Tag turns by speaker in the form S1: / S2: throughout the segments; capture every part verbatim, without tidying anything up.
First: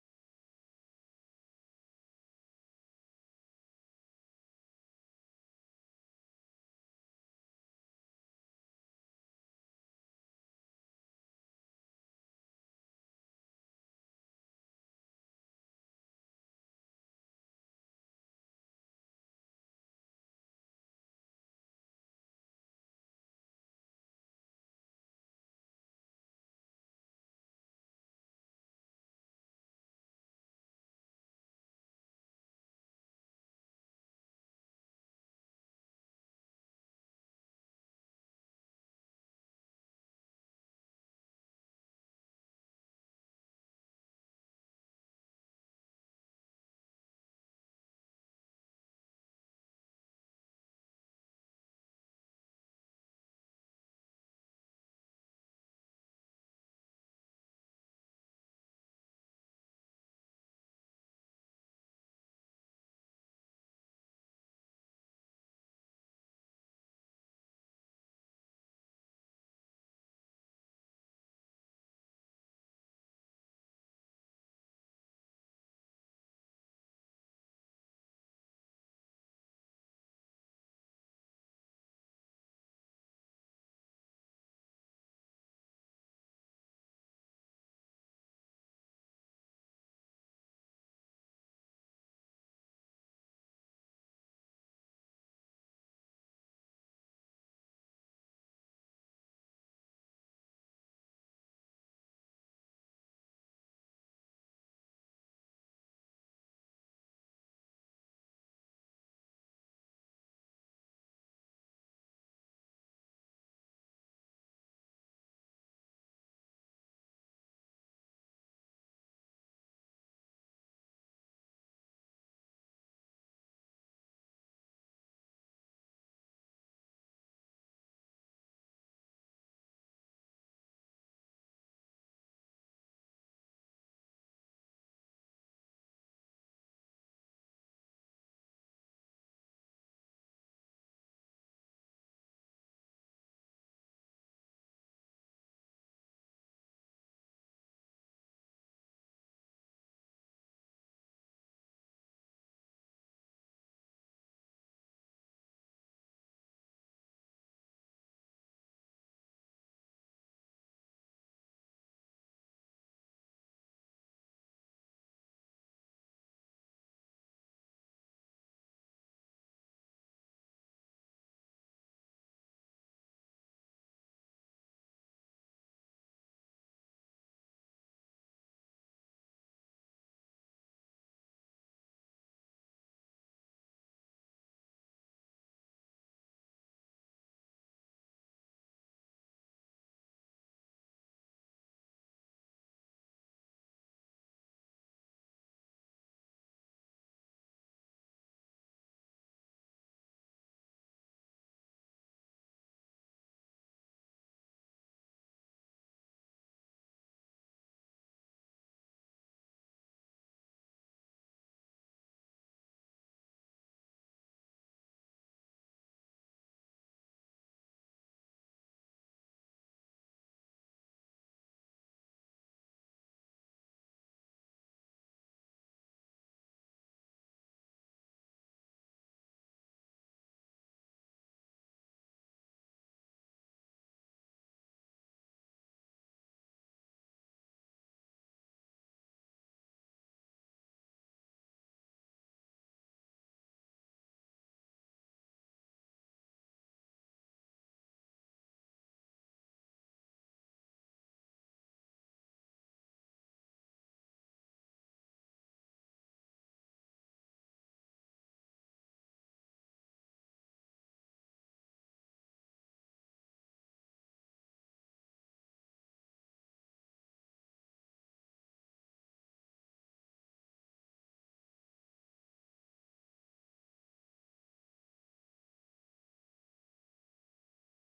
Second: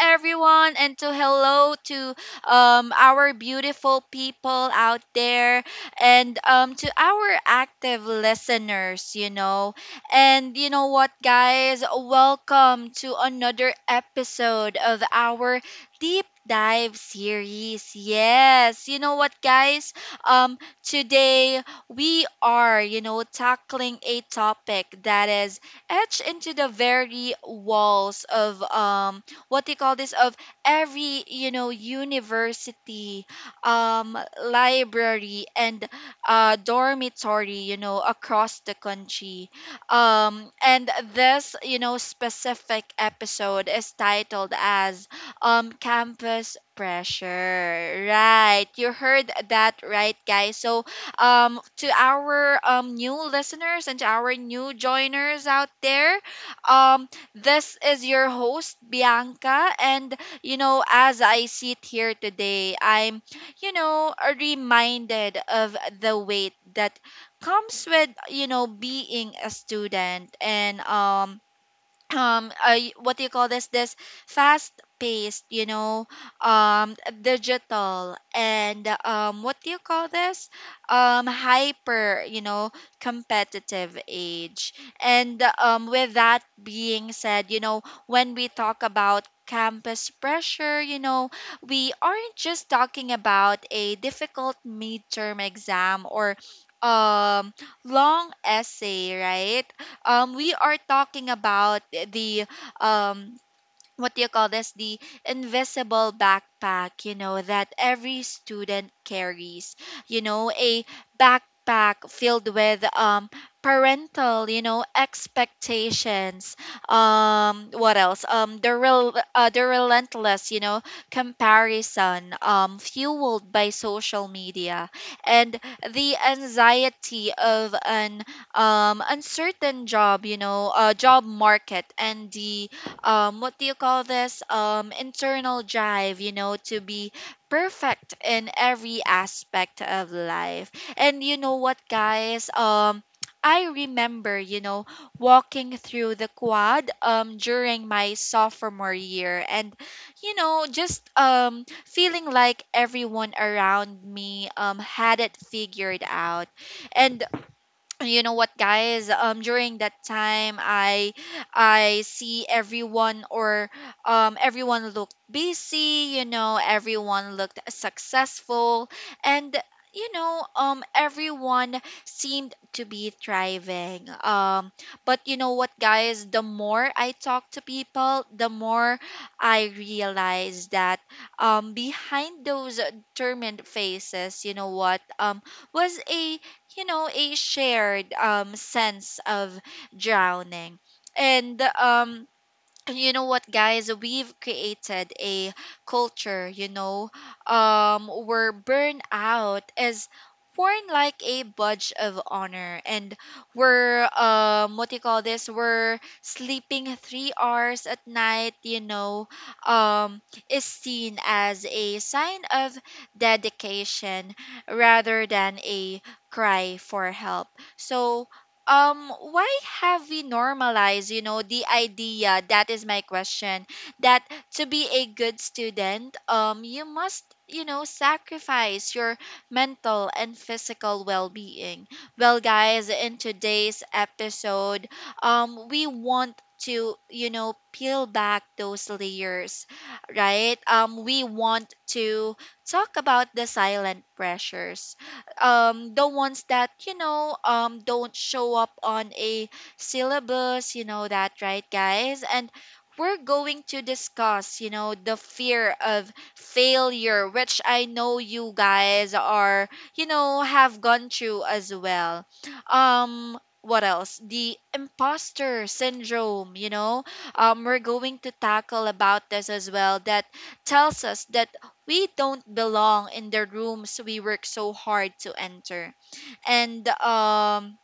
S1: everyone, and to hello to um, our beautiful people out there, and um, to our active listeners, you know. And you know what, guys? Welcome to another episode of our deep dive series. Yes, you know what, guys? Um, today we are, you know, tackling a topic that is etched into the very walls of um what do you call this, of every you know university, um library, and uh dormitory you know across the country. um and this you know specific episode is titled as um campus pressure, right? You heard that right, guys. So um to our um new listeners and to our new joiners out there. Um this is your host, Bianca. And you know as I sit here today, I'm you know reminded of the weight that comes with you know being a student. And um um uh, y- what do you call this, this fast paced you know um digital, and um what do you call this, um hyper you know competitive age. And um with that being said, you know when we talk about campus pressure, you know we aren't just talking about a difficult midterm exam or um long essay, right? um, we are talking about the um, what do you call this, the invisible backpack you know that every student carries, you know a backpack filled with um parental you know expectations, um what else, um the real uh, the relentless you know comparison, um fueled by social media, and the anxiety of an um uncertain job you know uh, job market, and the um what do you call this, um internal drive you know to be perfect in every aspect of life. And you know what, guys? um I remember, you know, walking through the quad um during my sophomore year, and you know, just um feeling like everyone around me um had it figured out. And you know what, guys? um during that time, I I see everyone or um everyone looked busy, you know everyone looked successful, and you know um everyone seemed to be thriving. um but you know what, guys? The more I talk to people, the more I realize that um behind those determined faces, you know what? um was a, you know, a shared, um, sense of drowning. And um, you know what, guys? We've created a culture you know um where burnout is worn like a badge of honor, and we're um what do you call this we're sleeping three hours at night, you know um is seen as a sign of dedication rather than a cry for help. So um why have we normalized you know the idea, that is my question, that to be a good student, um you must you know sacrifice your mental and physical well-being. Well, guys, in today's episode, um we want to you know peel back those layers, right? um we want to talk about the silent pressures, um the ones that you know um don't show up on a syllabus. You know that, right, guys? And we're going to discuss you know the fear of failure, which I know you guys are you know have gone through as well. um what else? The imposter syndrome, you know um we're going to tackle about this as well, that tells us that we don't belong in the rooms we work so hard to enter. And um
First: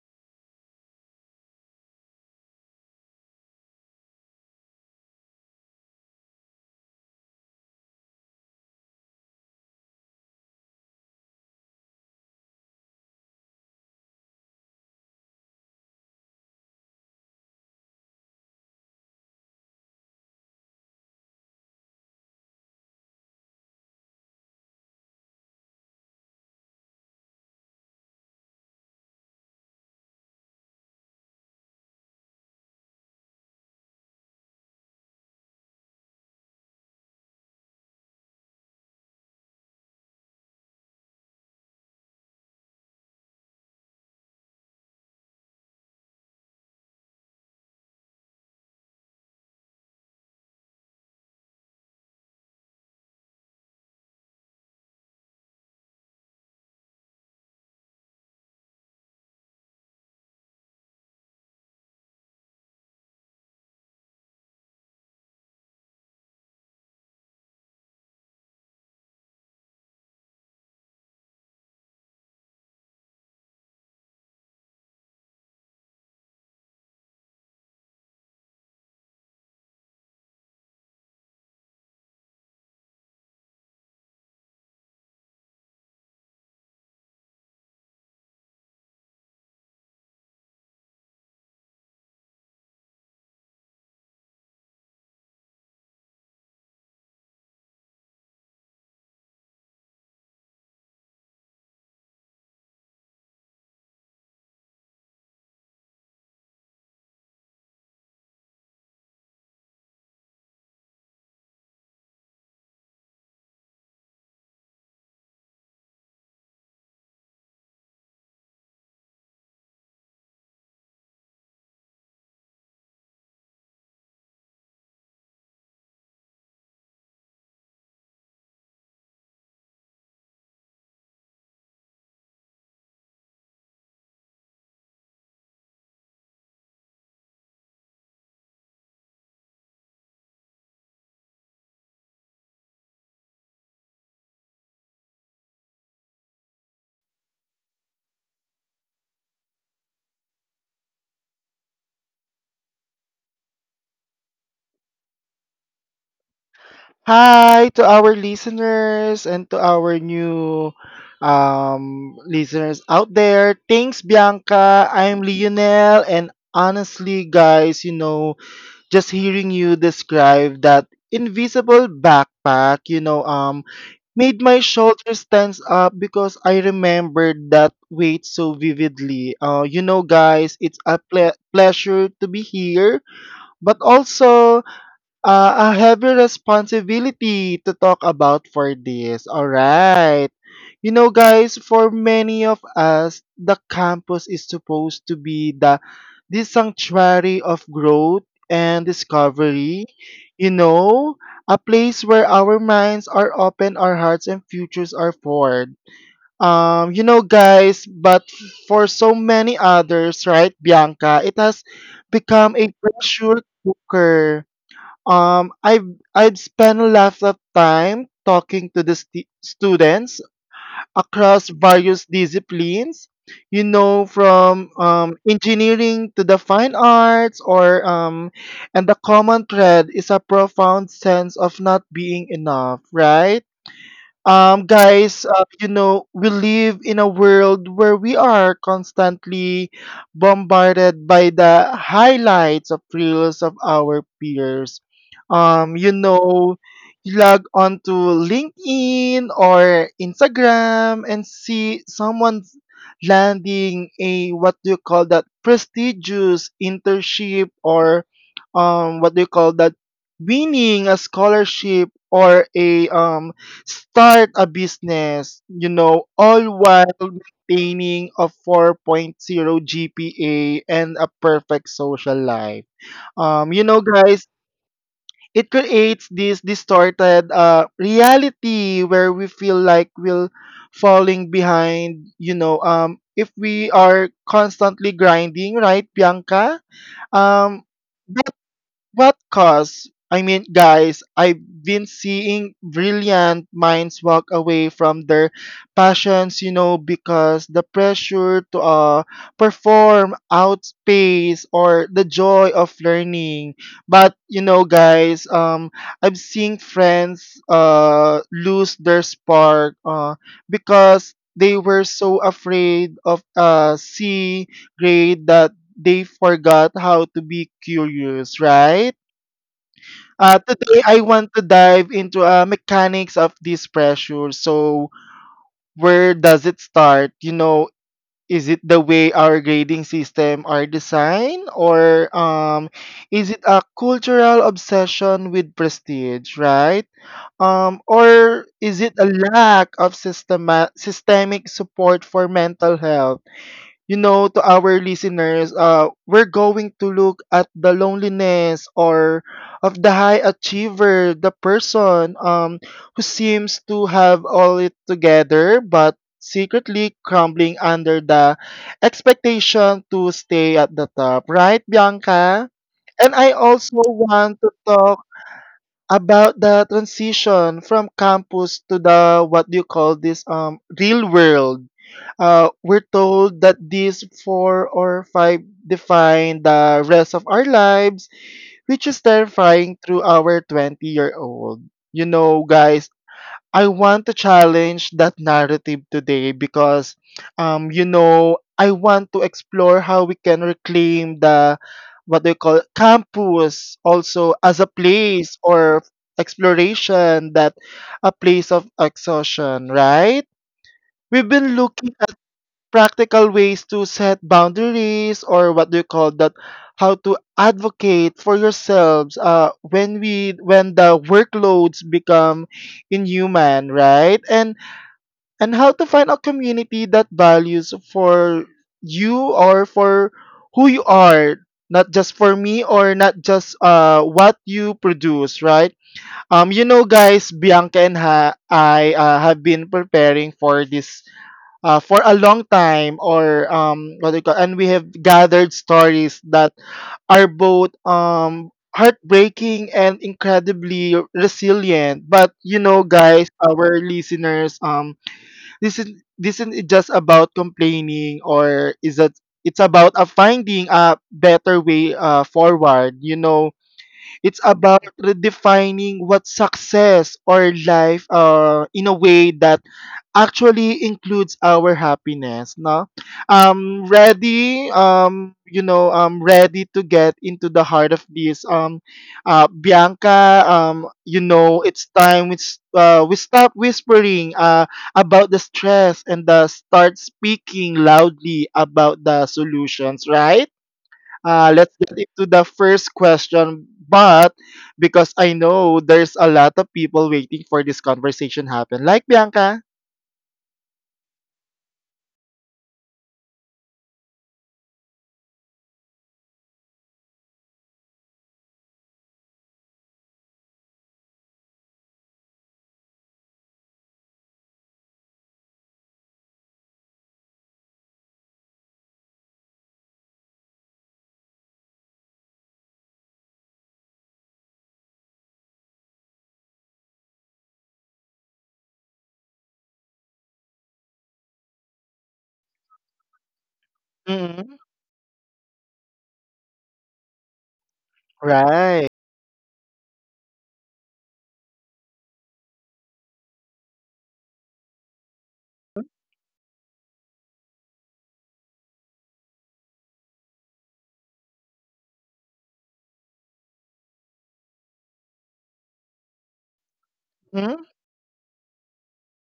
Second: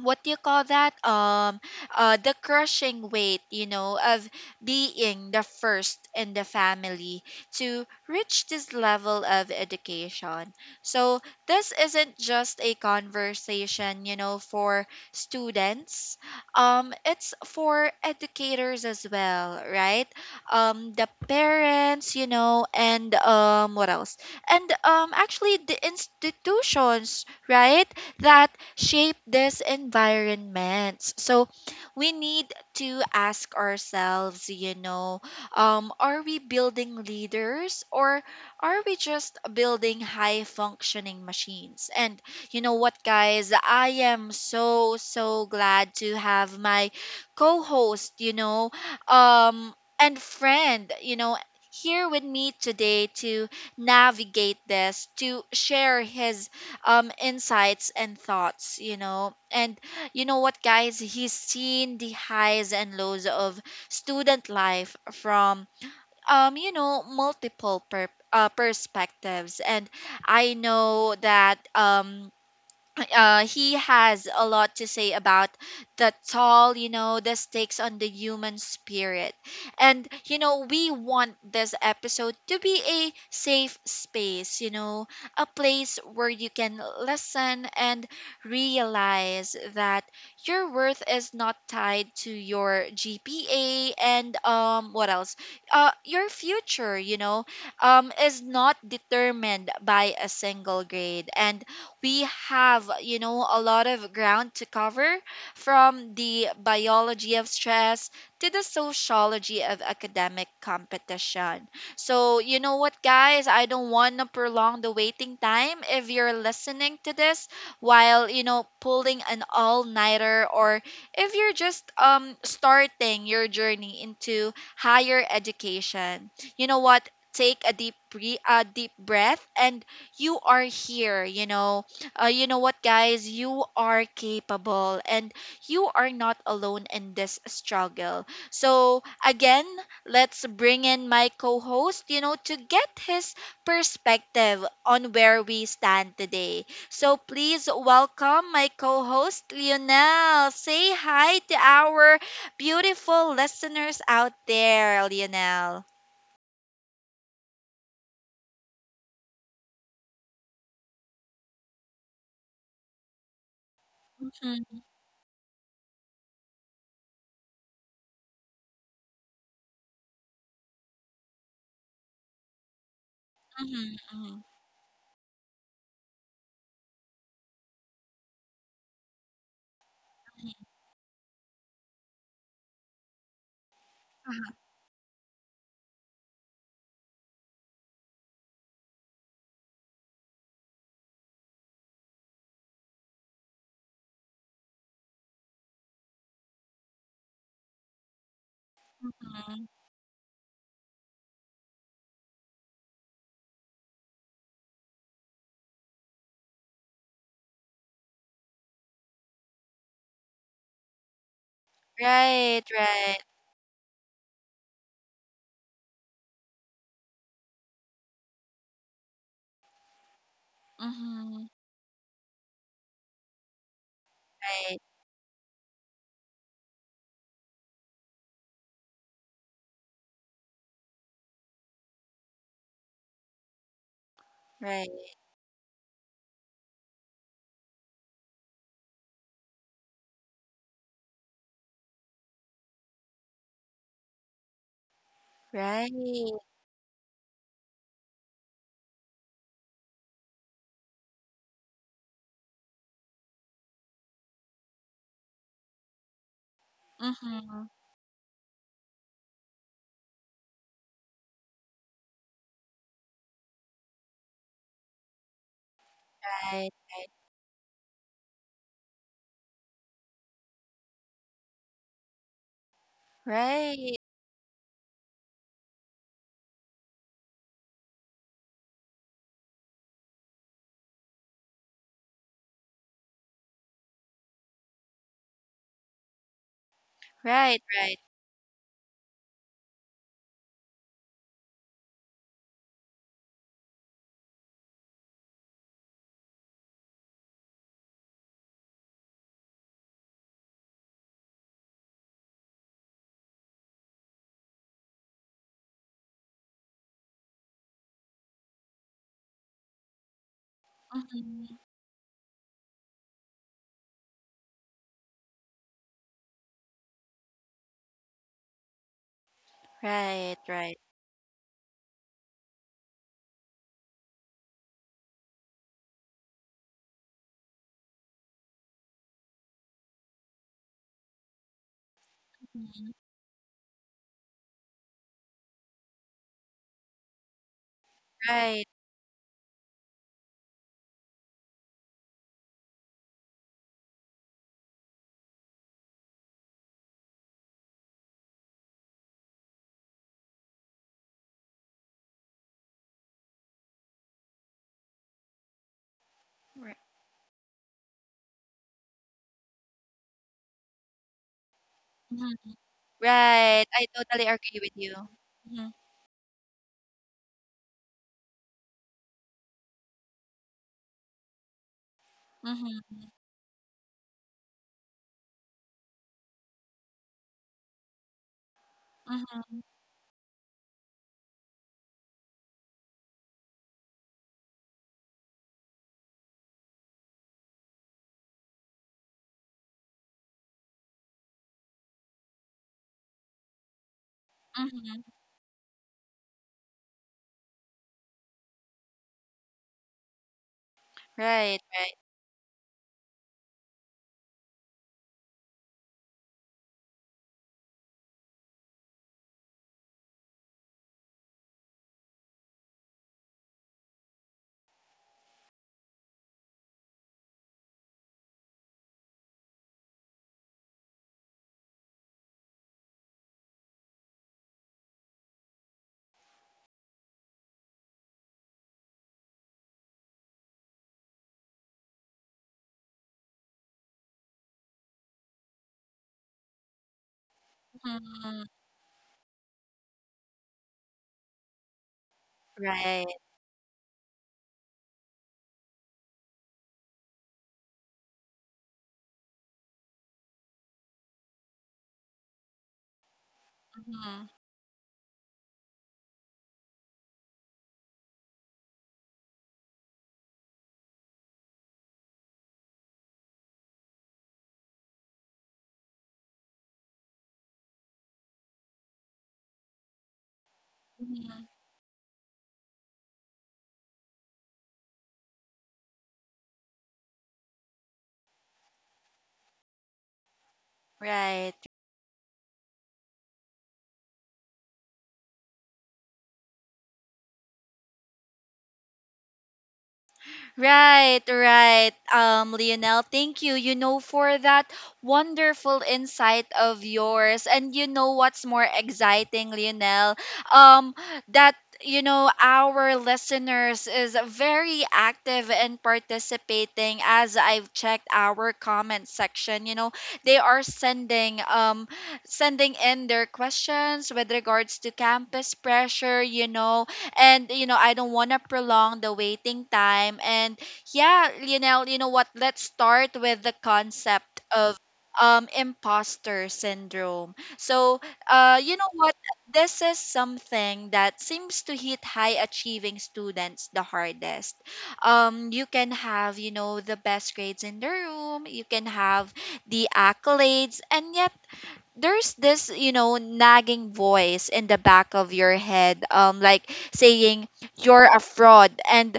S1: what do you call that, um uh the crushing weight you know of being the first in the family to reach this level of education. So this isn't just a conversation you know for students. um it's for educators as well, right? um the parents, you know and um what else and um actually the institutions, right, that shape these environments. So we need to ask ourselves, you know, um, are we building leaders, or are we just building high functioning machines? And you know what, guys, I am so, so glad to have my co host, you know, um, and friend, you know, here with me today to navigate this, to share his um insights and thoughts. You know and you know what, guys? He's seen the highs and lows of student life from um you know multiple per- uh, perspectives. And I know that um uh, he has a lot to say about the toll, you know, this takes on the human spirit. And, you know, we want this episode to be a safe space, you know, a place where you can listen and realize that your worth is not tied to your G P A. And, um, what else? Uh, your future, you know, um, is not determined by a single grade. And we have you know a lot of ground to cover, from the biology of stress to the sociology of academic competition. So you know what, guys? I don't want to prolong the waiting time. If you're listening to this while you know pulling an all-nighter, or if you're just um starting your journey into higher education, you know what, take a deep bre- a deep breath. And you are here, you know uh, you know what, guys? You are capable, and you are not alone in this struggle. So, again, let's bring in my co host, you know, to get his perspective on where we stand today. So, please welcome my co host, Lionel. Say hi to our beautiful listeners out there, Lionel.
S2: Hi to our listeners and to our new um, listeners out there. Thanks,
S1: Mhm,
S2: Bianca. I'm Lionel. And honestly, guys, you know, just hearing you describe that invisible backpack, you know, um,
S1: mhm,
S2: made
S1: mhm,
S2: my shoulders tense up because I remembered that weight so vividly. Uh, you know, guys, it's a ple- pleasure to be here, but also uh, I have a heavy responsibility to talk about for this. All right. You know, guys, for many of us, the campus is supposed to be the this sanctuary of growth and
S1: mhm.
S2: discovery. You know, a place where our minds are open, our hearts and futures are formed. Um, you know, guys, but for so many others, right, Bianca, it has become
S1: Right,
S2: a
S1: right.
S2: pressure cooker. um, I've I've spent a lot of time talking to the st- students
S1: Hmm.
S2: across various disciplines. You know, from
S1: Right,
S2: um, engineering to the fine arts, or um, and the common thread is a profound sense of not being enough, right? um
S1: right.
S2: guys uh, you know we live in a world where we are constantly bombarded by the highlights of reels of our peers. um you
S1: Right.
S2: know you log on to LinkedIn or Instagram and see someone's landing a, what do you call that, prestigious internship,
S1: Mm-hmm.
S2: or um what do you call that, winning a scholarship, or a um start a business, you know, all
S1: Right.
S2: while maintaining a 4.0 G P A and a perfect social life. Um, you know,
S1: Right.
S2: guys, it creates this distorted uh, reality where we feel like we're falling behind, you know, um, if we are constantly grinding, right, Bianca? Um,
S1: Right. Right.
S2: what cause? I mean, guys, I've been seeing brilliant minds walk away from their passions, you know, because the pressure to uh, perform outpace or the joy of learning. But you know, guys, um, I've seen friends uh lose their spark uh because they
S1: Mm-hmm.
S2: were so afraid of a C grade that they forgot how to be curious, right? Uh,
S1: Right. Right.
S2: today, I want to dive into uh, mechanics of this pressure. So, where does it start? You know, is it the way our grading system are designed, or
S1: Hmm.
S2: um, is it a cultural obsession with prestige, right? Um,
S1: Right.
S2: or is it a lack of systema- systemic support for mental health? You know, to our listeners, uh, we're going to look at the loneliness or of the high achiever, the person, um, who seems to have all it together but
S1: Right.
S2: secretly crumbling under the expectation to stay at the top. Right,
S1: Mm-hmm.
S2: Bianca? And I
S1: Right. I
S2: also
S1: totally
S2: want to
S1: agree with you.
S2: talk
S1: Mm-hmm.
S2: about the transition from campus to the, what do you call this, um real world. Uh, we're
S1: Mm-hmm.
S2: told that these four or five define the rest of our lives, which is
S1: Mm-hmm.
S2: terrifying through our twenty year old. You know, guys, I want to challenge that narrative today because, um, you know, I want to explore how we can reclaim the, what they call, campus also as a
S1: Mm-hmm.
S2: place or exploration that a place of exhaustion, right? We've been
S1: Right. Right.
S2: looking practical ways to set boundaries, or what do you call that, how to advocate for yourselves, uh, when we when the workloads become inhuman, right, and and how to find a community that values for you or for who you are, not just for me, or not just uh, what you produce, right. Um you know guys, Bianca, and ha- i uh, have been preparing for this uh, for a long time, or um, what do you call, and we have gathered stories that are both
S1: Mm-hmm.
S2: um, heartbreaking and incredibly resilient. But you know,
S1: Right.
S2: guys, our listeners, um this is this isn't just about complaining, or is that, it's about uh, finding a better way uh, forward, you know.
S1: Mm-hmm.
S2: It's about redefining what success or life, uh, in a way that actually includes our happiness. No, um, ready. Um, you know, I'm ready to get into the heart of this. Um, uh, Bianca. Um, you
S1: Mm-hmm.
S2: know, it's time we s- uh, we stop whispering. Uh, about the stress, and uh, start speaking loudly about the solutions, right? Uh,
S1: Right.
S2: let's get into the first question. But because I know there's a lot of people waiting for this conversation happen, like Bianca.
S1: Right, right. Um, Lionel, thank you. You know, for that wonderful insight of yours. And you know what's more exciting, Lionel? Um, that you know our listeners is very active in participating, as I've checked our comment section. You know they are sending um sending in their questions with regards to campus pressure. You know and you know I don't want to prolong the waiting time. And, yeah, you know you know what, let's start with the concept
S2: Mm-hmm.
S1: of um imposter syndrome. So uh you
S2: Right?
S1: know what, this is something that seems to hit high achieving students the hardest. um you can have you know the best grades in the room. You can have the accolades, and yet there's this you know nagging voice in the back of your head, um like saying
S2: Mm-hmm.
S1: you're a fraud, and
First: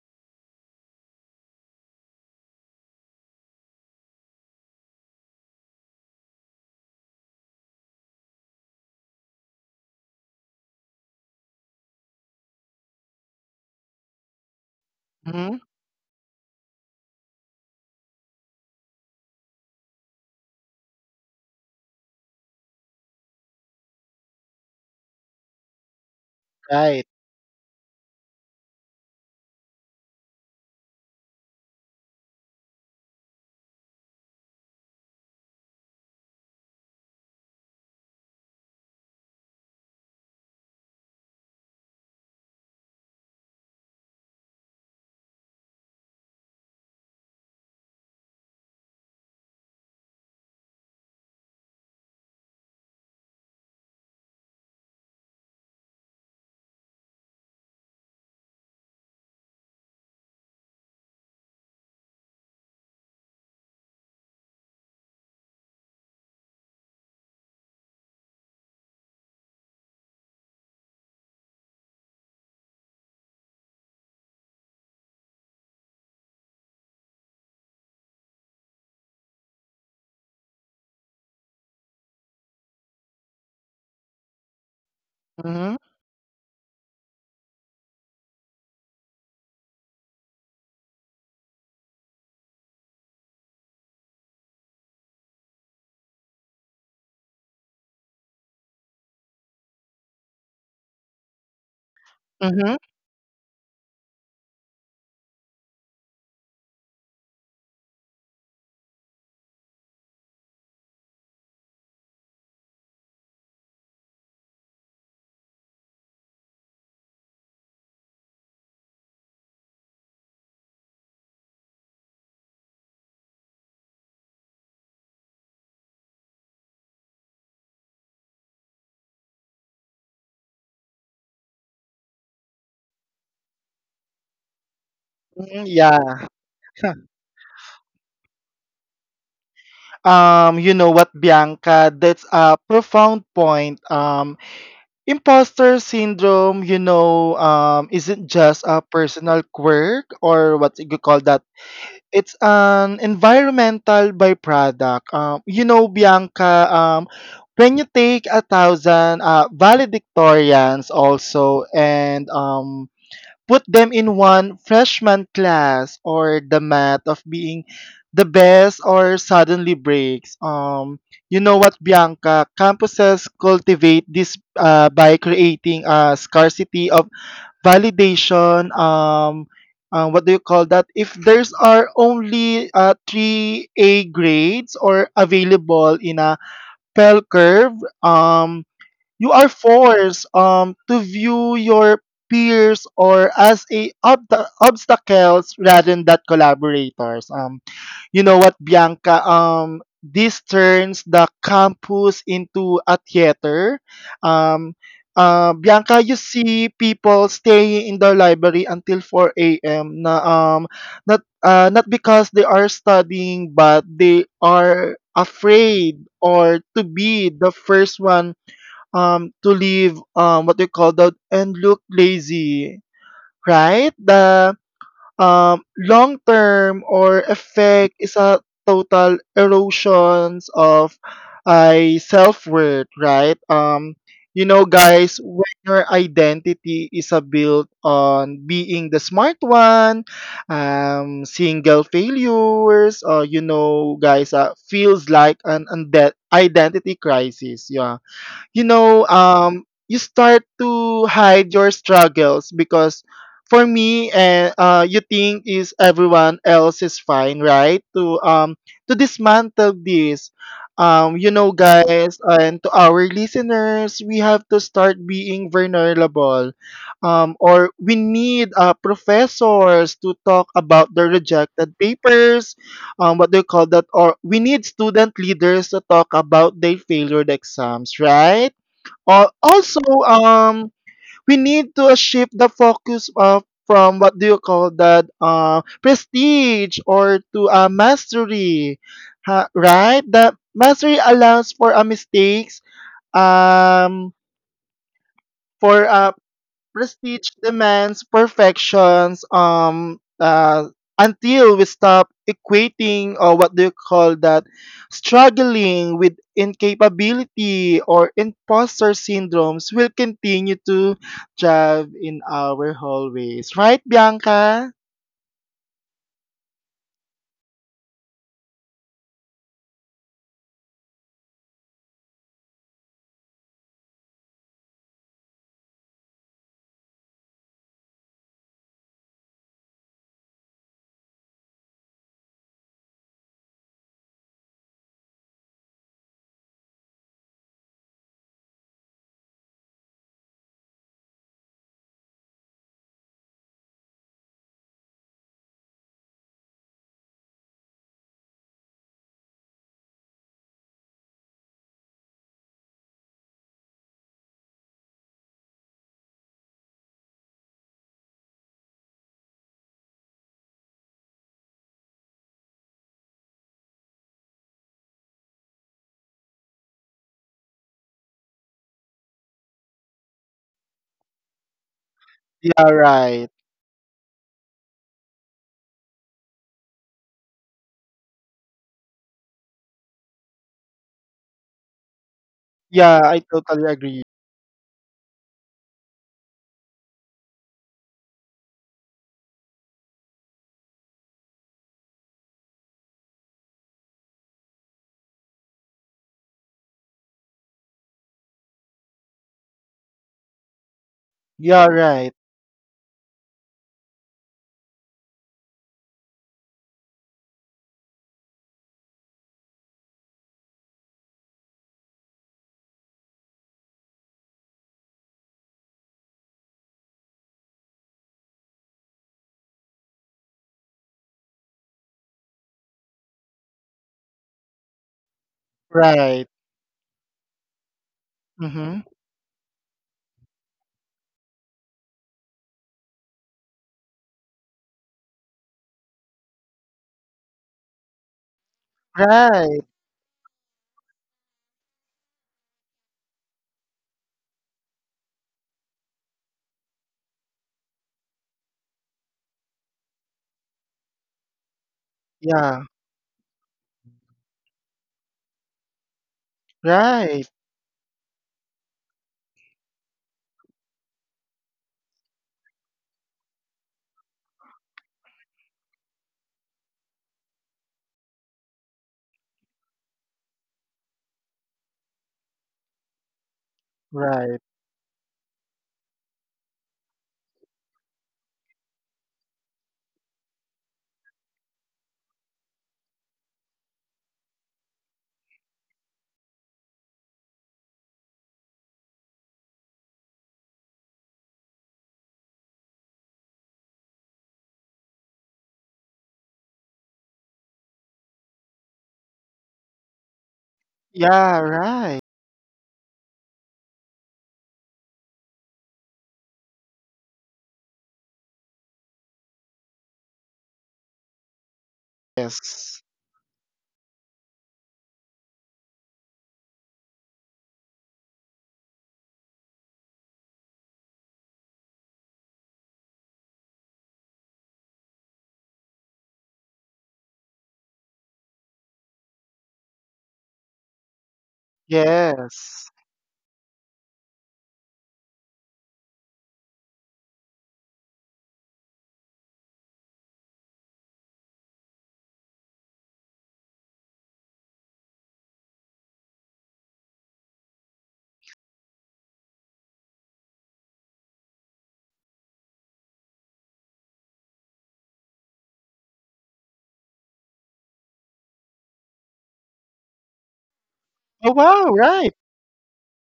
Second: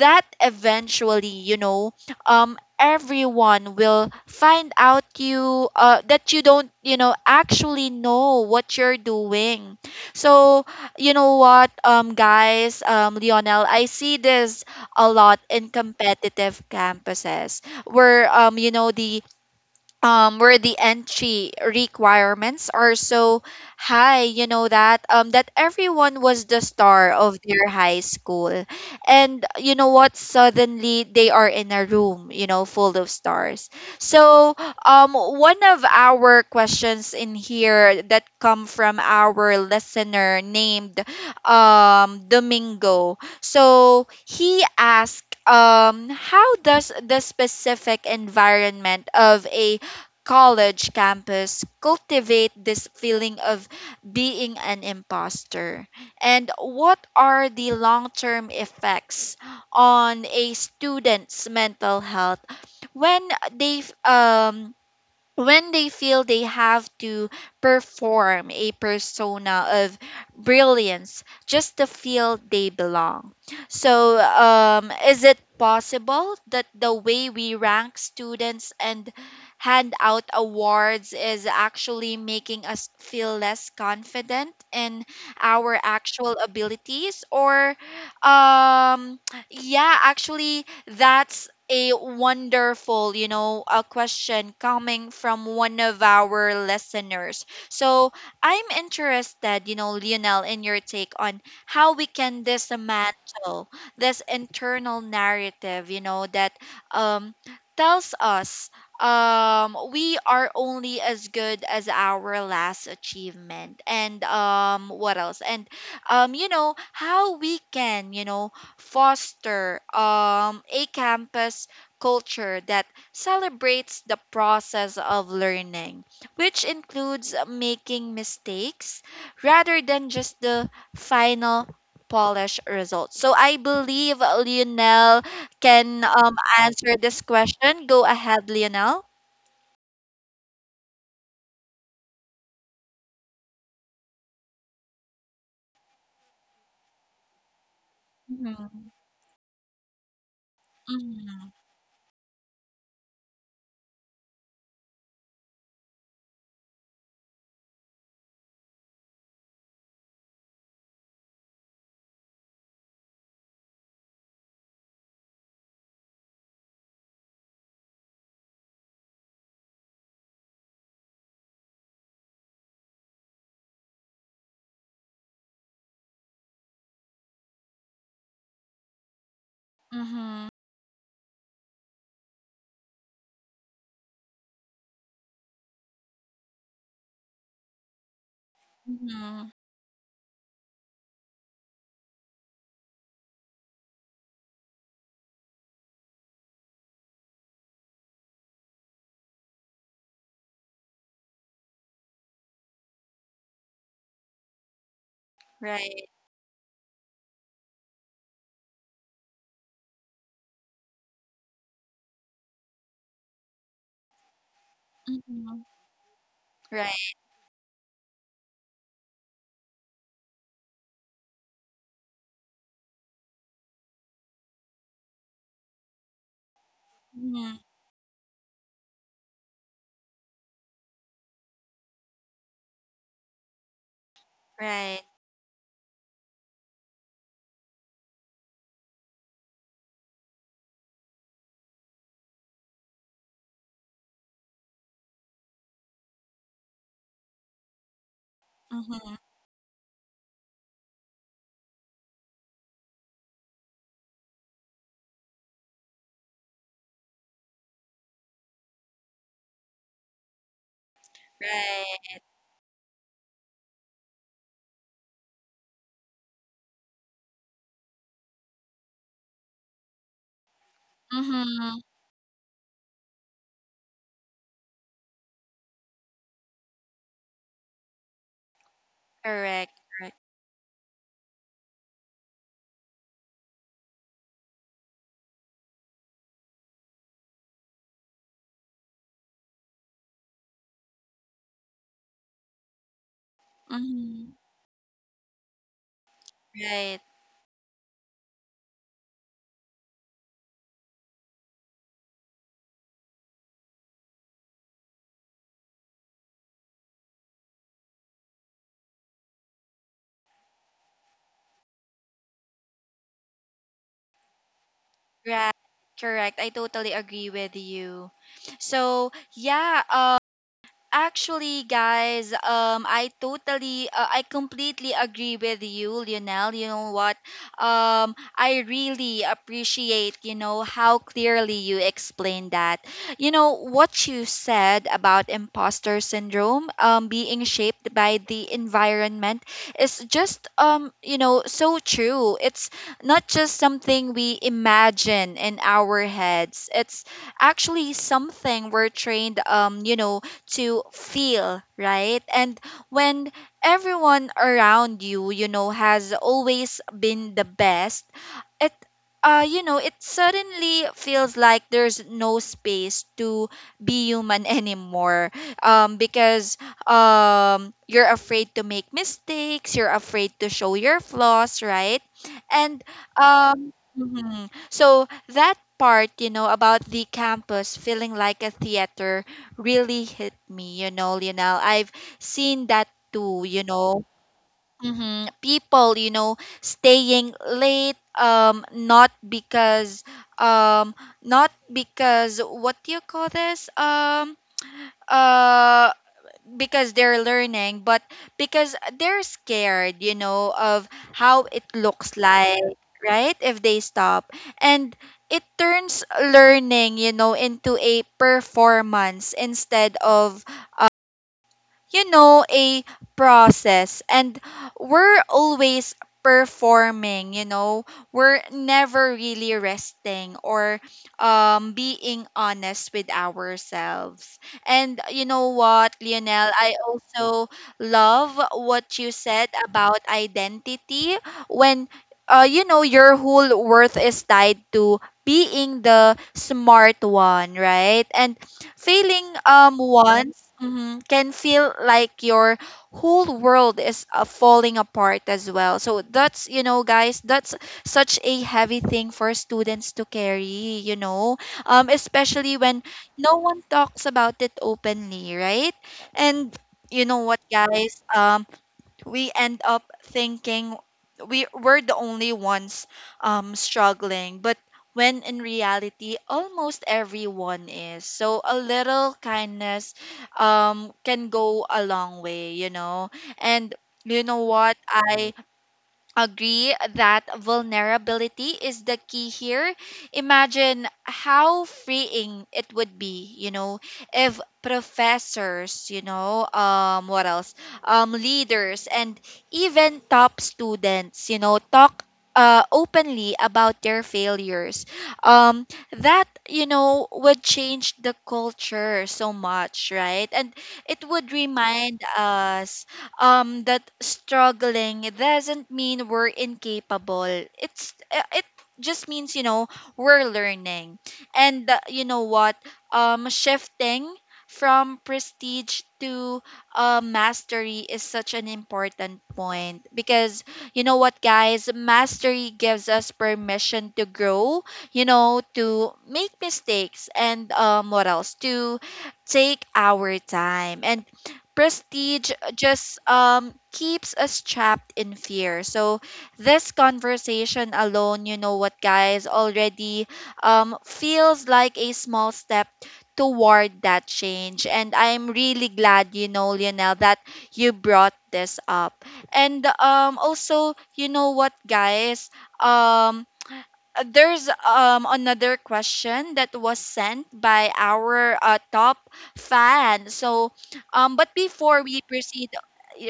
S1: that eventually you know um everyone will find out you uh that you don't you know actually know what you're doing. So you know what, um guys, um Lionel, I see this a lot
S2: Mm-hmm.
S1: in competitive campuses, where um you know the um, where the entry requirements are so high, you know that um, that everyone was the
S2: Right.
S1: star of their high school. And you know what? Suddenly they are in a room, you know, full of stars. So um, one of our questions in here that come from our listener named um, Domingo. So he asked, um, how does the specific environment of a college campus cultivate this feeling of being an imposter? And what are the long term effects on a student's mental health when they um, when they feel they have to perform a persona of brilliance just to feel they belong? So, um, is it possible that the way we rank students and hand out awards is actually making us feel less confident in
S2: Mm-hmm.
S1: our actual abilities? Or, um, yeah, actually, that's a wonderful, you know, a question coming from one of our listeners. So I'm interested, you know, Lionel, in your take on how we can
S2: Mm-hmm.
S1: dismantle this internal narrative, you know, that um, tells us um we are only as good as our last achievement. And um what else and um you know how we can you know foster um, a campus culture that celebrates the process of learning, which includes making mistakes rather than just the final polished results. So I believe Lionel
S2: Mm,
S1: can
S2: yeah.
S1: um, answer this question. Go ahead, Lionel.
S2: Um, you know what, Bianca, that's a profound point. Um, imposter syndrome, you know, um, isn't just a
S1: Mm-hmm.
S2: personal quirk, or what you could call that.
S1: Hmm.
S2: It's an environmental byproduct. Um, you know, Bianca, um, when you take a thousand uh, valedictorians also, and um, put them in one freshman class, or the math of being the best or suddenly breaks. Um, you know what, Bianca? Campuses cultivate this uh, by creating a scarcity of validation. Um uh, what do you
S1: Hmm.
S2: call that, if there's are only uh, three a grades or available in a bell curve. um you
S1: Hmm.
S2: are forced um to view your peers or as a ob- obstacles rather than collaborators. um You know what, Bianca? Um, this turns the campus into a theater. Um, uh, Bianca,
S1: Right.
S2: you see people staying in the library until four a m. Na, um, not, uh, not because they are studying, but they are
S1: Hmm.
S2: afraid or to
S1: Right.
S2: be the first one um, to leave, um, what they call the and look lazy, right? The um, long term or
S1: Hmm.
S2: effect is a total erosions of I self worth, right? Um, you know,
S1: Right.
S2: guys, when your identity is a built on being the smart one, um, single failures, uh, you know, guys, uh, feels like an unde- identity crisis. Yeah, you know,
S1: Hmm.
S2: um, you start to hide your struggles because for me, uh, uh, you think is everyone else is fine, right? To um, to dismantle this, um, you know, guys,
S1: Right.
S2: and to our listeners, we have to start being vulnerable, um, or we need uh, professors to talk about the rejected
S1: Hmm.
S2: papers, um, what do you call that? Or we need student leaders to talk about their failed exams, right? Al also,
S1: Correct, correct.
S2: um, we need to shift the focus uh, from, what do you call that, uh, prestige or to uh, mastery, ha- right? The mastery allows for uh, mistakes, um,
S1: Hmm.
S2: for uh,
S1: Right,
S2: prestige demands perfections. Um uh until we stop equating, or what do you call that, struggling with incapability or imposter syndromes will continue to drive in our hallways, right, Bianca?
S1: right, correct. I totally agree with you. So, yeah, actually, guys, um, I totally, uh, I completely agree with you, Lionel. You know what? Um, I really appreciate, you know, how clearly you explained that. You know, what you said about imposter syndrome, um, being shaped by the environment is just, um, you know, so true. It's not just something we imagine in our heads. It's actually something we're trained, um, you know, to feel, right? And when everyone around you, you know, has always been the best, it uh, you know, it suddenly feels like there's no space to be human anymore. Um, because um, you're afraid to make mistakes, you're afraid to show your flaws, right? And
S2: Yeah, right.
S1: um, mhm. so that part, you know, about the campus feeling like a theater really hit me, you know, Lionel. I've seen that
S2: Yeah, I
S1: too, you
S2: totally
S1: know.
S2: agree.
S1: hmm People, you know, staying late, um, not because, um, not because what do you call this? Um, uh, because they're learning, but because they're scared, you know, of how it
S2: Yeah,
S1: looks
S2: right,
S1: like, right? If they stop. And it turns learning, you know, into a performance instead of you know, a process, and we're always performing, you know. We're never really resting or um being honest with ourselves. And you know what,
S2: right.
S1: Lionel, I also love
S2: Mm-hmm.
S1: what you said about identity when, uh, you know, your whole worth is tied to being the smart one, right? And failing,
S2: Right.
S1: um Yeah. Once hmm can feel like your whole world is uh, falling apart as well. So that's, you know, guys, that's such a heavy thing for students to carry, you know, um, especially
S2: Yeah,
S1: when no one talks about it openly, right? And you know
S2: right,
S1: what, guys? Um, we end up thinking we we're the only ones um struggling, but when in reality almost everyone is, so a little kindness um can go a long way you know And you
S2: right.
S1: know what Mm. i agree that vulnerability is the key here. Imagine how freeing it would be, you know, if professors, you know, um, what else, um, leaders, and even top students, you know, talk. Uh, openly about their failures, um that, you know would change the culture so much, right? And it would
S2: Yeah, right.
S1: remind us um that struggling doesn't mean we're incapable. It's uh, it just means, you know we're learning. And, uh, you know what?
S2: Yes.
S1: Um shifting from prestige to, uh, mastery is such an important point, because you know what, guys, mastery gives us permission to grow, you know to make mistakes, and um what else, to take our time. And prestige
S2: Yes.
S1: just um keeps us trapped in fear. So this conversation alone, you know what, guys, already um feels like a small step toward that change. And I'm really glad, you know, Lionel, that you brought this up. And um also, you know what, guys? Um uh, there's um another question that was sent by our uh, top fan. So, um
S2: Oh,
S1: but
S2: wow,
S1: before we
S2: right.
S1: proceed,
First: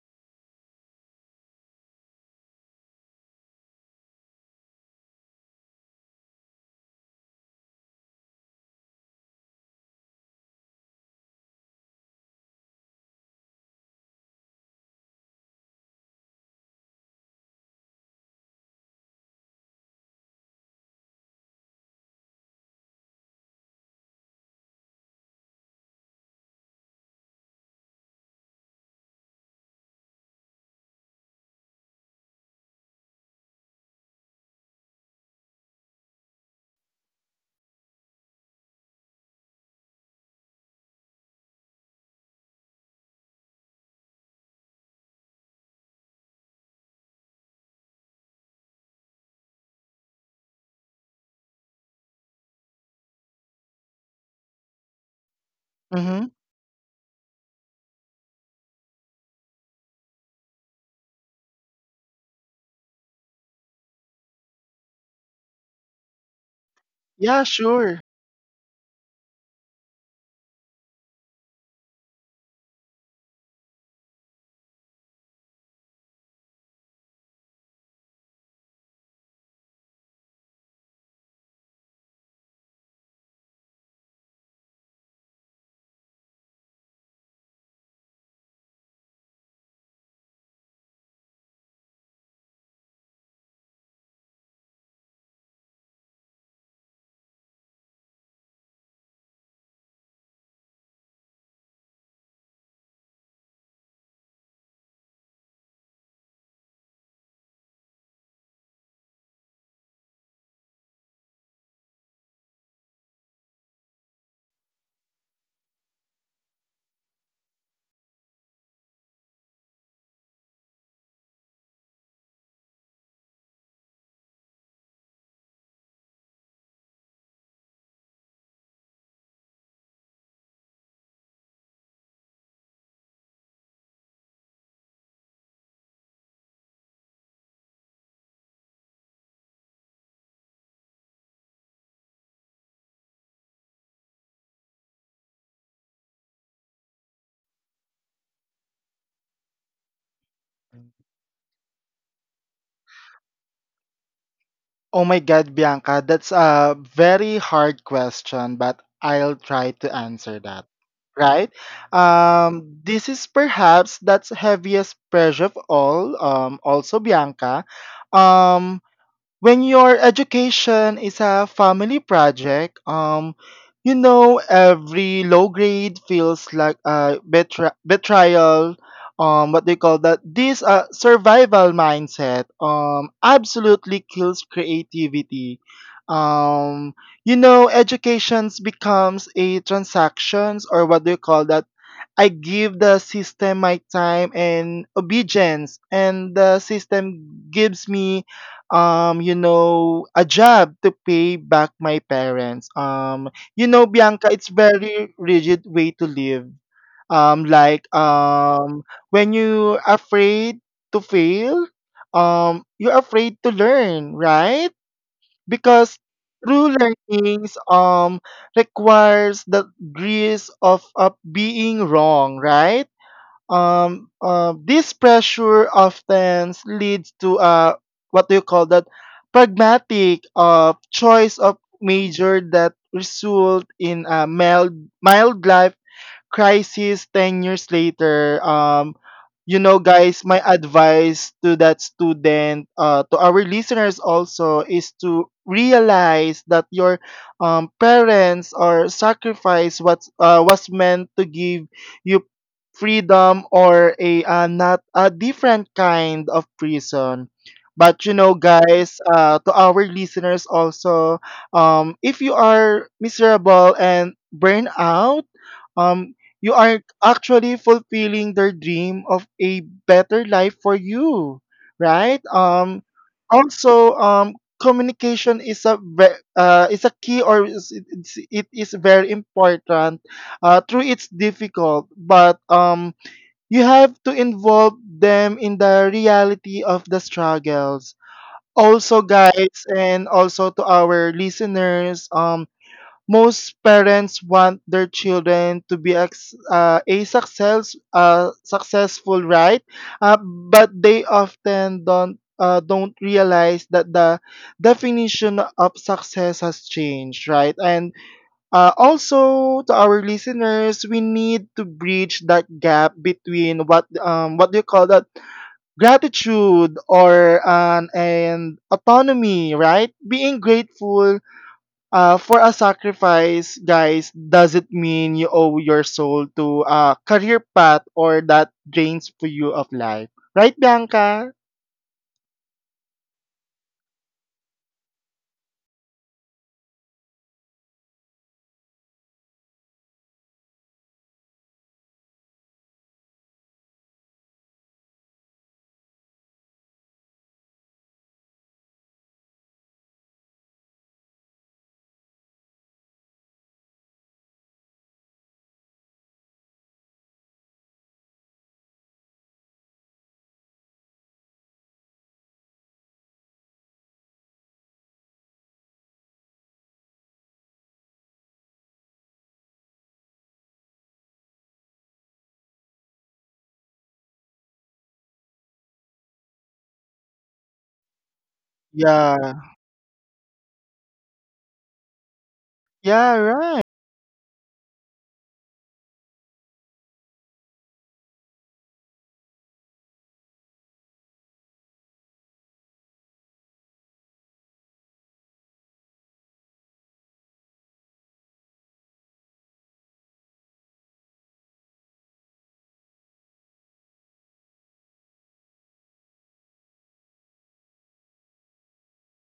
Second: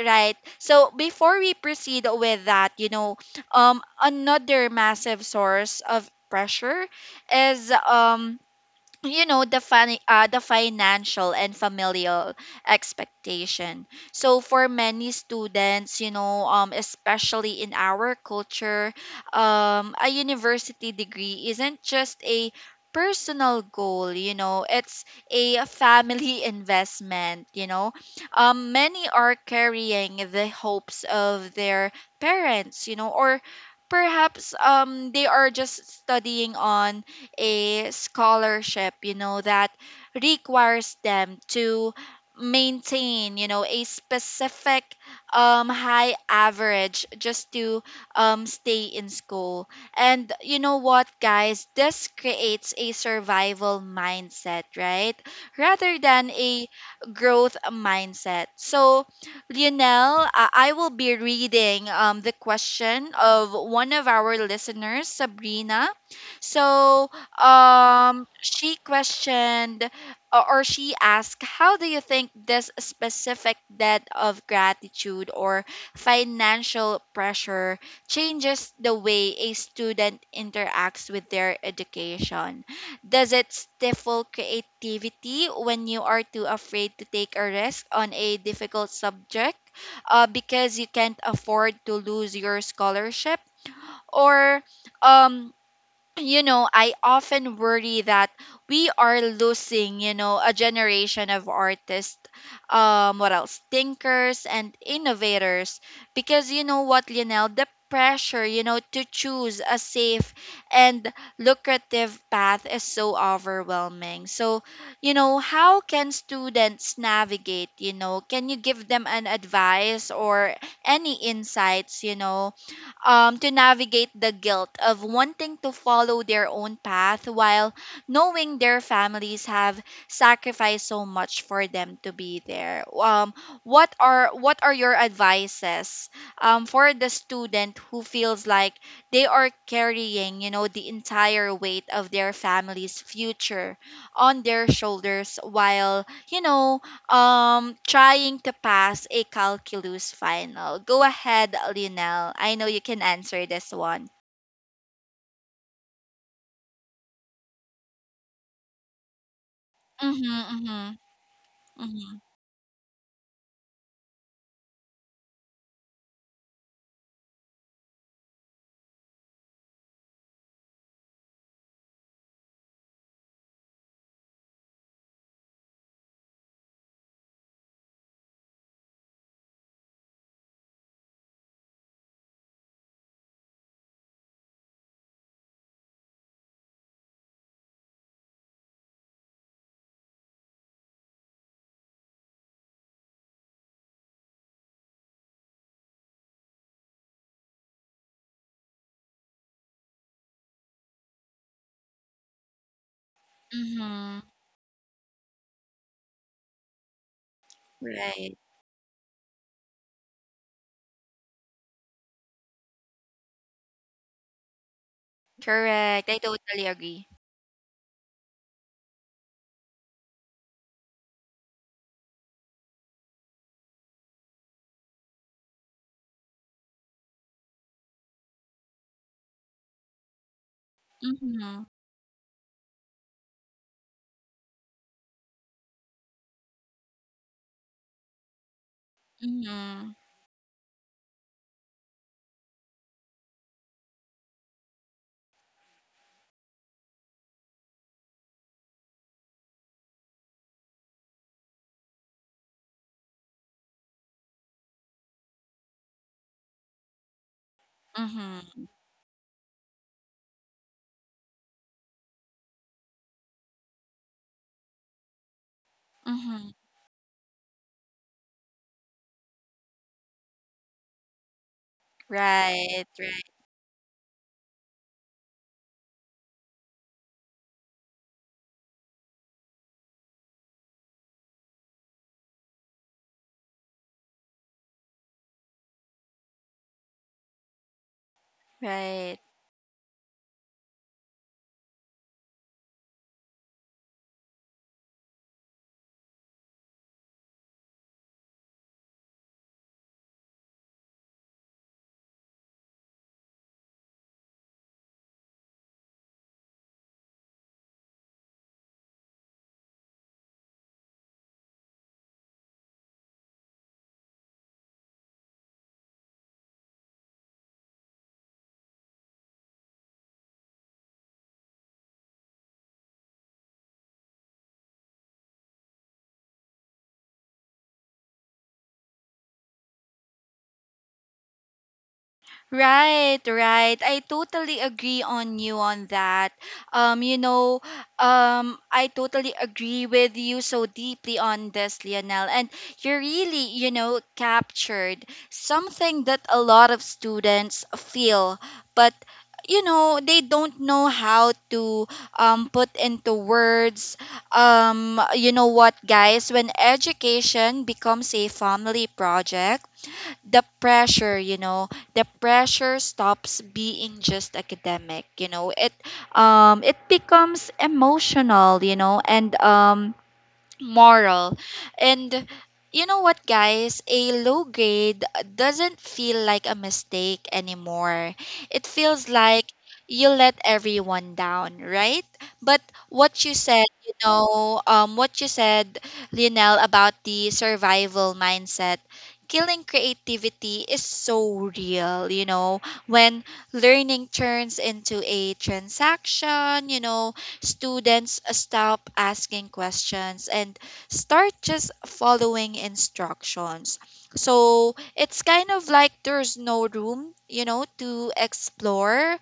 S1: right, so before we proceed with that, you know um another massive source of pressure is, um you know the fin- uh, the financial and familial expectation. So for many students, you know um especially in our culture, um a university degree isn't just a personal goal, you know it's a family investment you know um Many are carrying the hopes of their parents, you know, or perhaps um they are just studying on a scholarship, you know, that requires them to maintain, you know, a specific, um, high average, just to um, stay in school. And you know what, guys? This creates a survival mindset, right? Rather
S2: Mhm.
S1: than a growth mindset. So, Lionel, uh, I will be reading um, the question of one of our listeners, Sabrina. So,
S2: Yeah, sure.
S1: um she questioned, uh, or she asked, how do you think this specific debt of gratitude or financial pressure changes the way a student interacts with their education? Does it stifle creativity when you are too afraid to take a risk on a difficult subject, uh, because you can't afford to lose your scholarship? Or um you know, I often worry that we are losing, you know, a generation of artists, um, what else, thinkers and innovators, because you know what, Lionel, the pressure, you know, to choose a safe and lucrative path is so overwhelming. So, you know, how can students navigate? You know, can you give them an advice or any insights? You know, um, to navigate the guilt of wanting to follow their own path while knowing their families have sacrificed so much for them to be there. Um, what are what are your advices, um, for the student who feels like they are carrying, you know, the entire weight of their family's future on their shoulders while, you know, um trying to pass a calculus final. Go ahead, Lionel. I know you can answer this one.
S2: Oh my God, Bianca, that's a very hard question, but I'll try to
S1: Mhm,
S2: answer that.
S1: mhm,
S2: Right?
S1: mhm,
S2: Um, this is perhaps that's heaviest pressure of all. Um, also, Bianca. Um, when your education is a family project, um, you know every low grade feels like a betri- betrayal. Um, what they call that? This uh, survival mindset um absolutely kills creativity. Um, you know, educations becomes a transactions, or what do you call that? I give the system my time and obedience, and the system gives me, um, you know, a job to pay back my parents. Um, you know,
S1: mhm.
S2: Bianca, it's very rigid way to live. Um, like
S1: Right.
S2: um, when you afraid to fail, um, you're afraid to learn, right? Because
S1: Correct. I totally
S2: true
S1: agree.
S2: learnings um requires the grace of, of being wrong, right. Um uh, this pressure often leads to uh what do you call that, pragmatic uh choice of
S1: Mhm,
S2: major that result in a mild mild life crisis ten years later. Um you know,
S1: mhm,
S2: guys, my advice to that student, uh, to our listeners also, is to realize that your um, parents or sacrifice what uh, was meant to give you freedom, or a uh, not a different kind of prison. But you know,
S1: mhm,
S2: guys, uh, to our listeners also, um, if you are miserable and burn out, um,
S1: mhm.
S2: you are actually fulfilling their dream of a better life for you, right. Um
S1: Right, right,
S2: also, um communication is a ve- uh, is a key, or is, it's- it is very important, uh through it's difficult, but um you have to involve them in the reality of the struggles. Also,
S1: right.
S2: guys, and also to our listeners, um most parents want their children to be ex- uh, a success uh, successful, right. Uh, but they often don't uh, don't realize that the definition of success has changed, right. And uh, also, to our listeners, we need to bridge that gap between what, um, what do you call that, gratitude or an and autonomy, right. Being grateful uh, for a sacrifice, guys, doesn't mean you owe your soul to a career path or that drains for you of life. Right, Bianca?
S1: Right, right. I totally agree on you on that. Um, you know, um, I totally agree with you so deeply on this, Lionel. And you really, you know, captured something that a lot of students feel, but you know, they don't know how to um, put into words. Um, you know what, guys? When education becomes a family project, the pressure, you know, the pressure stops being just academic, you know it um it becomes emotional, you know and um moral. And you know what, guys? A low grade doesn't feel like a mistake anymore. It feels
S2: Yeah.
S1: like you let everyone down, right? But
S2: Yeah,
S1: what you
S2: right.
S1: said, you know, um, what you said, Lionel, about the survival mindset, killing creativity is so real, you know, when learning turns into a transaction, you know, students stop asking questions, and start just following instructions. So it's kind of like there's no room, you know, to explore,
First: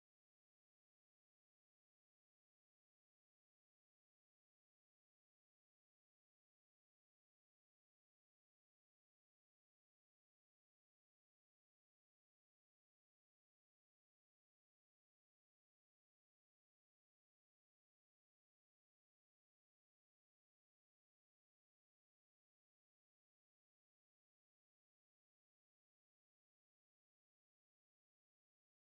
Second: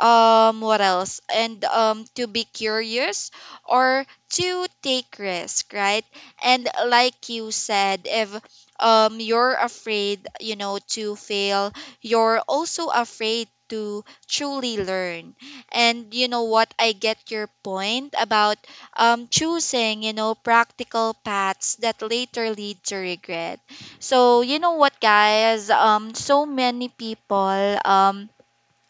S1: um what else, and um to be curious, or to take risk, right? And like you said, if um you're afraid, you know, to fail, you're also afraid to truly learn. And you know what? I get your point about um, choosing, you know, practical paths that later lead to regret. So, you know what, guys? Um, so many people, um,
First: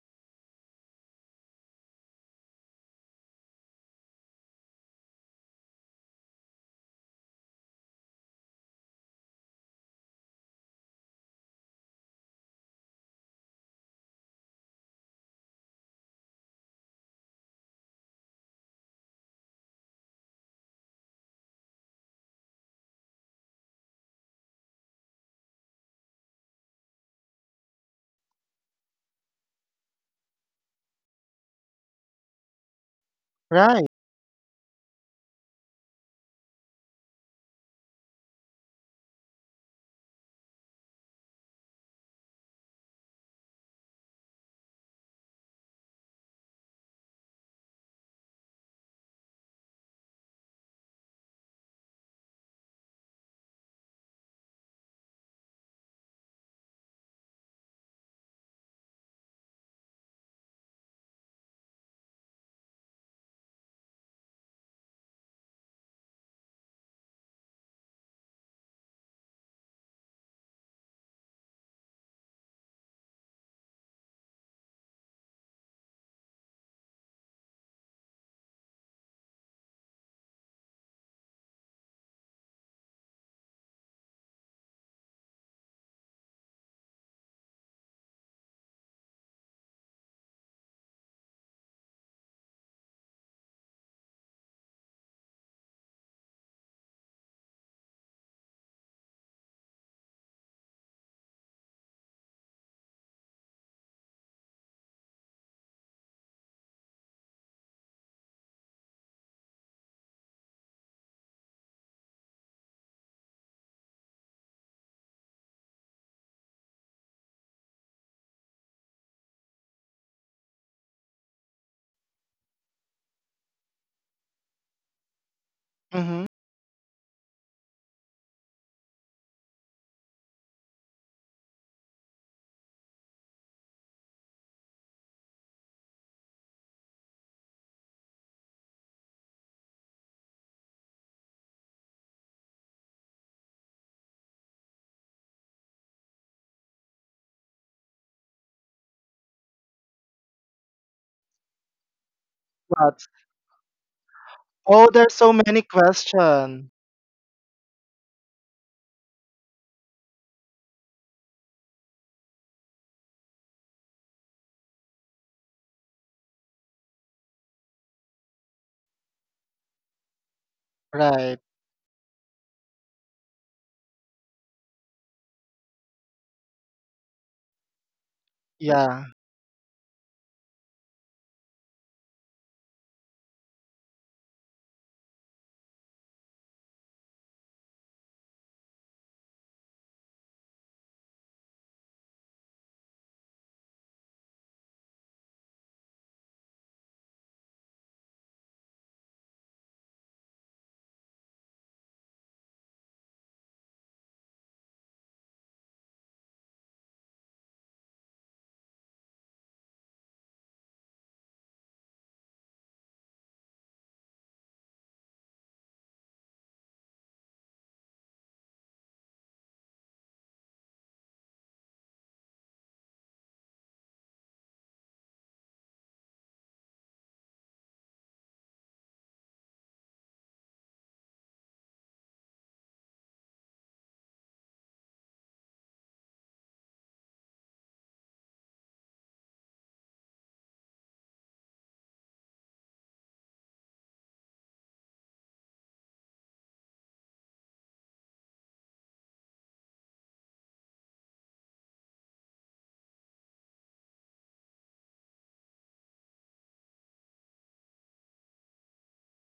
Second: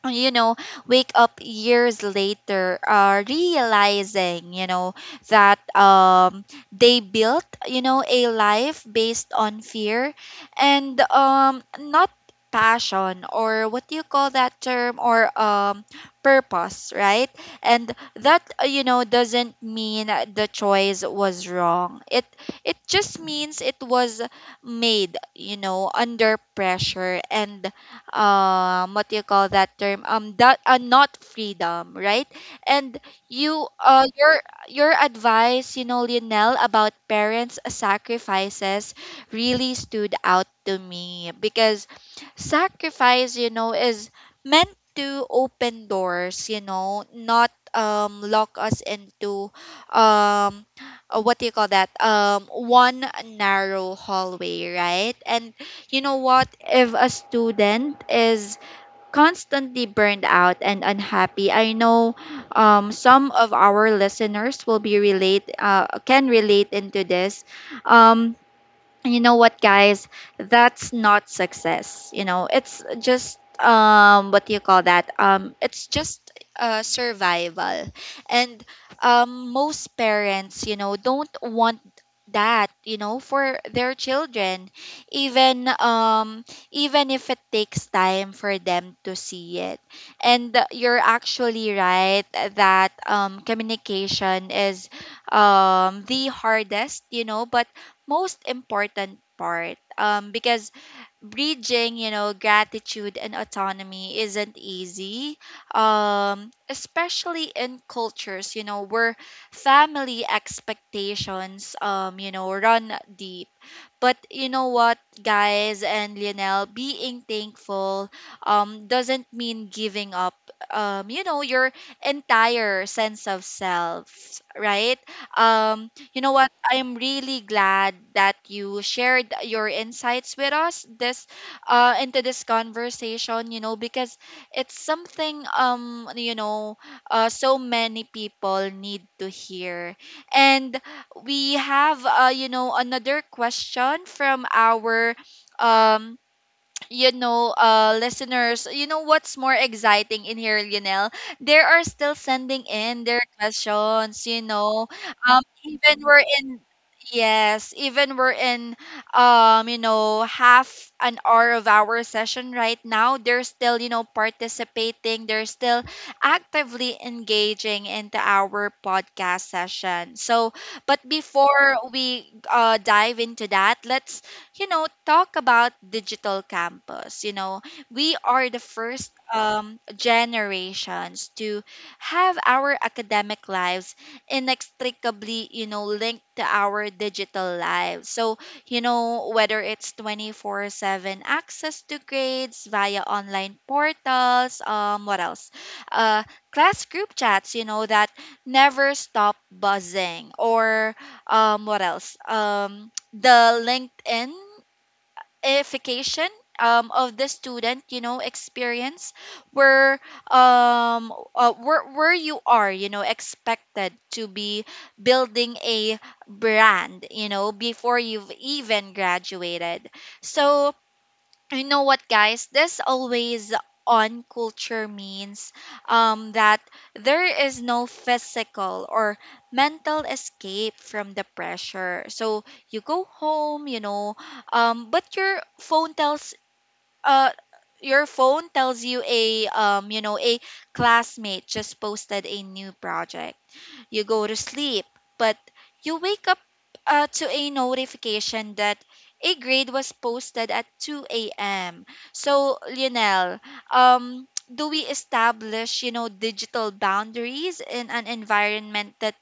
S1: you know, wake up years later, uh, realizing, you know, that um, they built, you know, a life based on fear, and um, not passion, or what do you call that term, or um, purpose, right? And that, uh, you know, doesn't mean the choice was wrong. It it just means it was made, you know, under pressure, and um what do you call that term, um that, uh, not freedom, right? And you
S2: Right.
S1: uh your your advice, you know, Lionel, about parents sacrifices really stood out to me, because sacrifice, you know is meant to open doors, you know not um lock us into, um uh, what do you call that, um one narrow hallway, right? And you know what, if a student is constantly burned out and unhappy, I know um some of our listeners will be relate uh, can relate into this. um and you know what, guys? That's not success. You know, it's just um what do you call that? Um it's just uh survival. And um most parents, you know, don't want that, you know, for their children. Even um even if it takes time for them to see it. And you're actually right that um communication is um the hardest, you know, but most important part, um, because bridging, you know gratitude and autonomy isn't easy, um, especially in cultures, you know, where family expectations, um, you know, run deep. But you know what, guys and Lionel, being thankful um doesn't mean giving up, um you know, your entire sense of self, right? Um you
S2: Mm-hmm.
S1: know what, I'm really glad that you shared your insights with us this, uh into this conversation, you know, because it's something, um you know, uh, so many people need to hear. And we have, uh, you know, another question from our um you know, uh, listeners, you know what's more exciting in here, Lionel? They are still sending in
S2: But,
S1: their questions, you know.
S2: oh, there's so
S1: Um,
S2: many
S1: even we're in,
S2: questions.
S1: yes, even we're in, um, you know, half an hour of our session right now. They're still, you know, participating. They're still actively engaging into our podcast session. So, but
S2: Right.
S1: before we, uh, dive into that, let's, you know, talk about digital campus. You know, we are the
S2: Yeah.
S1: first um, generations to have our academic lives inextricably, you know, linked to our digital lives. So, you know, whether it's twenty-four seven access to grades via online portals, um, what else? Uh, class group chats, you know, that never stop buzzing, or um, what else? Um, the LinkedInification, um, of the student, you know, experience, where um uh, where where you are, you know, expected to be building a brand, you know, before you've even graduated. So you know what, guys? This always on culture means, um, that there is no physical or mental escape from the pressure. So you go home, you know, um, but your phone tells uh, your phone tells you a, um, you know, a classmate just posted a new project. You go to sleep, but you wake up, uh, to a notification that a grade was posted at two a m. So, Lionel, um, do we establish, you know, digital boundaries in an environment that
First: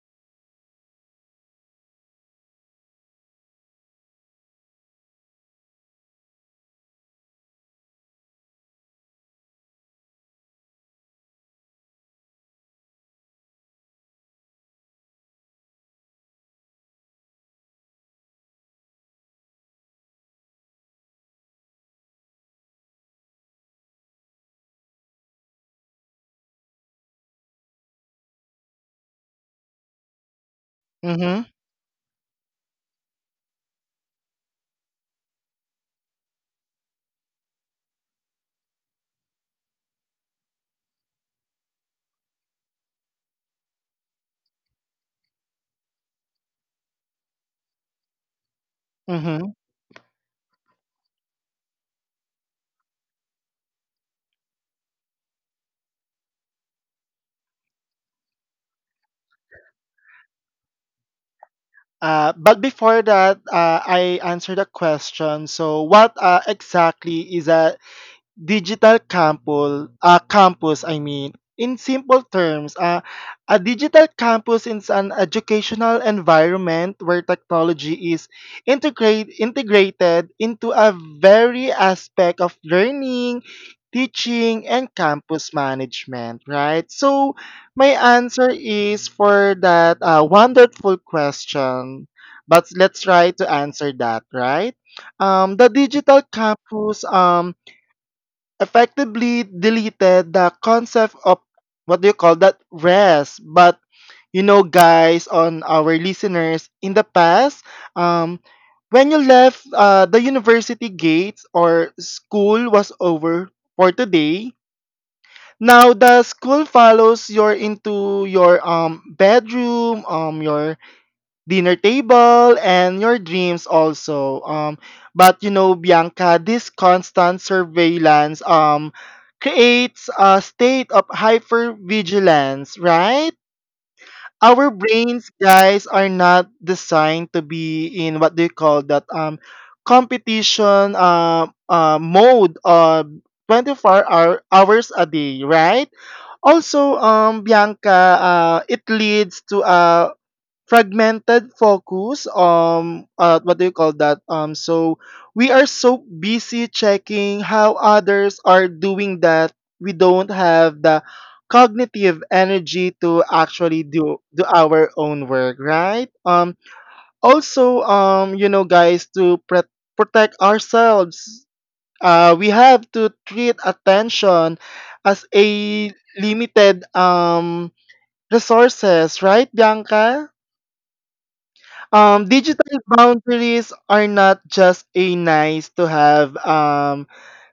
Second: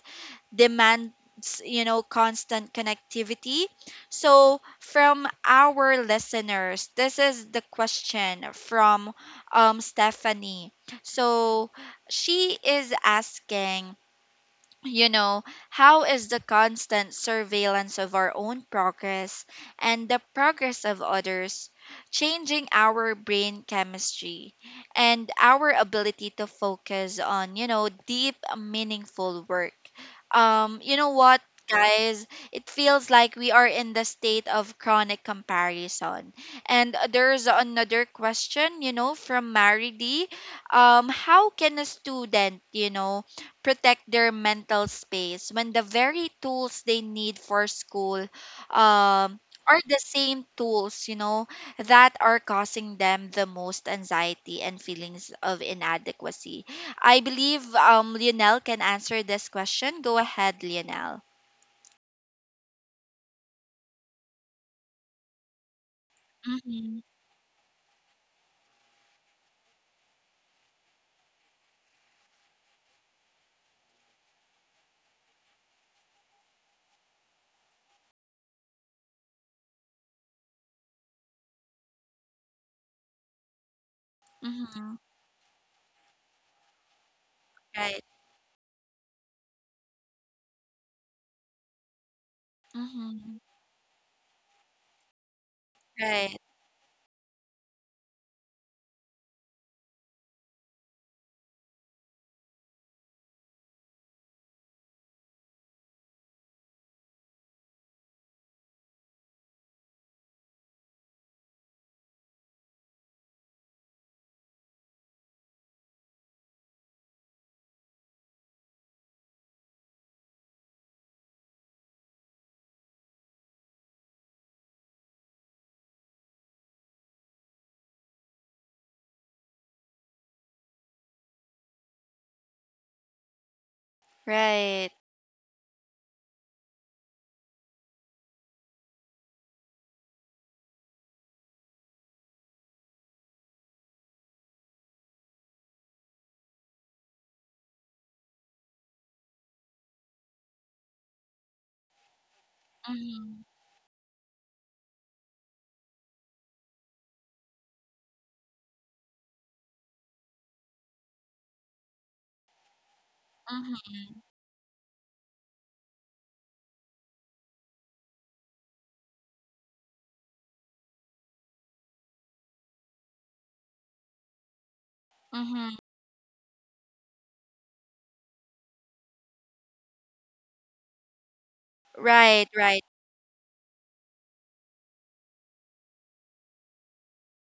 S1: demands, you know, constant connectivity? So, from our listeners, this is the question from um, Stephanie. So, she is asking you know, how is the constant surveillance of our own progress and the progress of others changing our brain chemistry and our ability to focus on, you know, deep, meaningful work? Um, you know what?
S2: Mm-hmm.
S1: Guys, it feels like we are in the state of chronic comparison. And there's another question, you know, from Mary D. Um, how can a student, you know, protect their mental space when the very tools they need for school um,
S2: Mm-hmm.
S1: are the same tools, you know, that are causing them the most anxiety and feelings of inadequacy. I believe um, Lionel can answer this question. Go ahead, Lionel.
S2: Uh, but before that, uh, I answered a question. So, what uh,
S1: Mm-hmm.
S2: exactly is a digital campus, uh, campus I mean, in simple terms, uh, a digital campus is an educational environment where technology is integrate, integrated into a very aspect of learning, teaching, and
S1: Mm-hmm.
S2: campus management, right? So, my
S1: Right.
S2: answer is for that uh, wonderful question, but let's try
S1: Mm-hmm.
S2: to answer that, right? Um, the digital
S1: Right.
S2: campus um, effectively deleted the concept of what do you call that rest. But you know guys, on our listeners in the past, um when you left uh, the university gates or school was over for today, now the school follows your into your um bedroom, um your dinner table, and your dreams also. Um but you know, Bianca, this constant surveillance um creates a state of hypervigilance, right? Our
S1: Right.
S2: brains, guys, are not designed to be in what they call that um competition uh, uh mode uh twenty-four hour, hours a day, right? Also, um Bianca, uh, it leads to a fragmented focus. Um uh,
S1: Mm-hmm.
S2: what do you call that? Um so we are so busy checking how others are doing that we don't have the cognitive energy to actually
S1: Mm-hmm.
S2: do do our own work, right? Um also, um you know guys, to pre- protect ourselves, uh we have to treat attention as
S1: Mm-hmm.
S2: a limited um resources, right, Bianca? Um
S1: Right.
S2: digital
S1: Right.
S2: boundaries are not just a nice to have, um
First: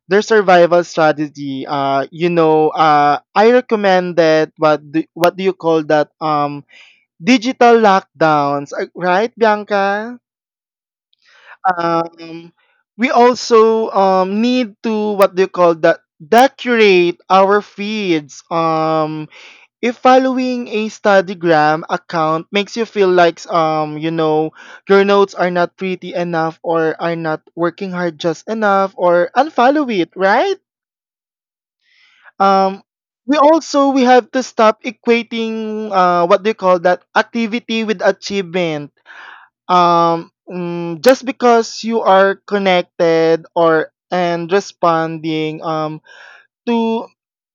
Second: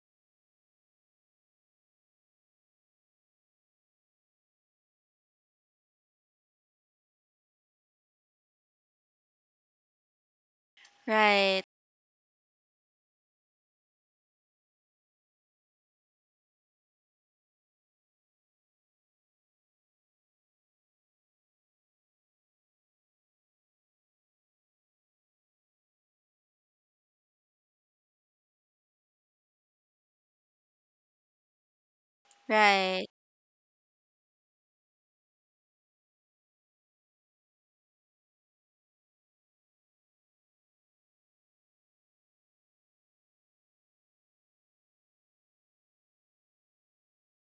S2: their survival strategy. Uh you know, uh I recommend that what do, what do you call that, um digital lockdowns, uh, right, Bianca?
S1: Right.
S2: um we also um need to, what do you call that, decorate our feeds. Um if following a studygram account makes you feel like, um you know, your notes are not pretty enough or are not working hard just enough, or unfollow it, right? um
S1: Right.
S2: we also, we have to stop equating, uh what do you call that, activity with achievement. Um mm, just because you are connected or and responding um to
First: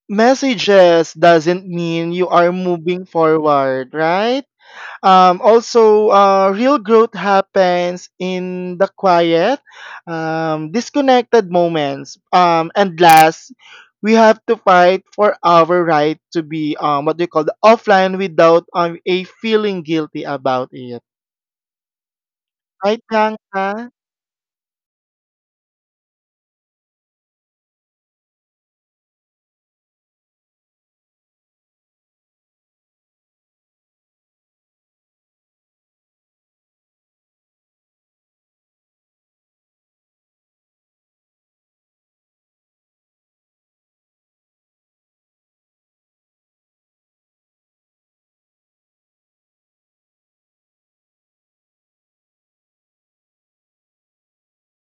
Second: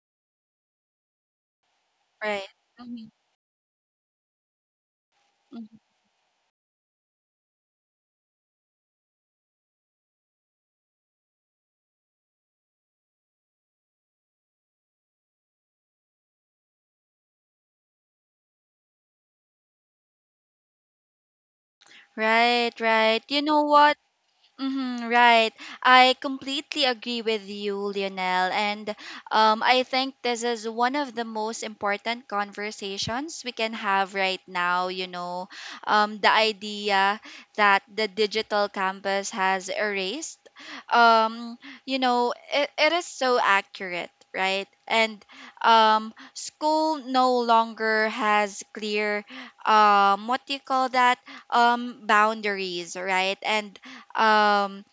S2: messages doesn't mean you
S1: Right.
S2: are moving
S1: Mm-hmm.
S2: forward, right? Um, also, uh, real growth happens in the quiet, um, disconnected moments. Um, and last, we have to fight for our right to be um, what we call the offline without um, a feeling guilty about it.
S1: Right,
S2: Right,
S1: right. You know
S2: Bianca?
S1: what? Mm-hmm, right. I completely agree with you, Lionel. And um, I think this is one of the most important conversations we can have right now. You know, um, the idea that the digital campus has erased, um, you know, it, it is so accurate. Right, and um, school no longer has clear, um, what do you call that, um, boundaries, right? And um,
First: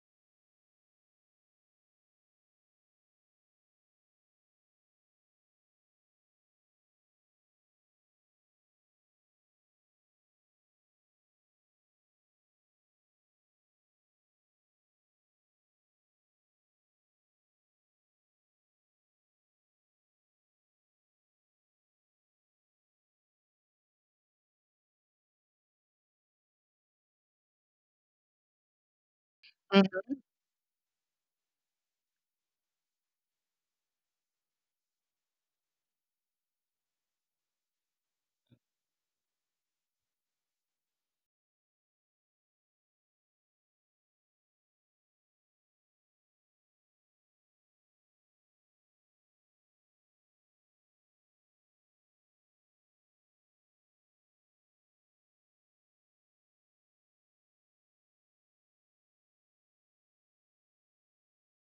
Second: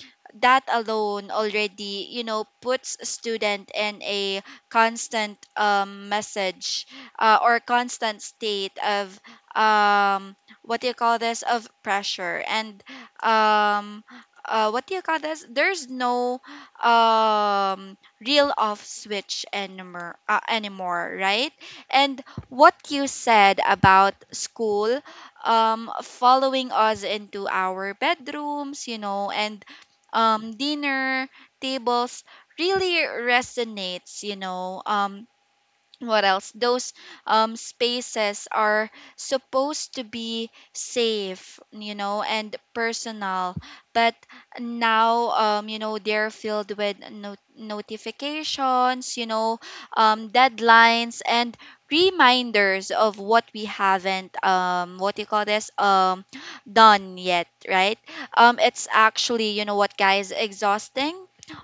S1: that alone already you know puts student in a constant um, message uh, or constant state of um, what do you call this of pressure and um, uh, what do you call this there's no um, real off switch anymore uh, anymore, right. And what you said about school um, following us into our bedrooms, you know, and
S2: Mm-hmm.
S1: um, dinner tables really resonates, you know. Um, what else those um spaces are supposed to be safe you know and personal but now um you know they're filled with no- notifications you know um deadlines and reminders of what we haven't um what you call this um done yet, right. um it's actually you know what guys exhausting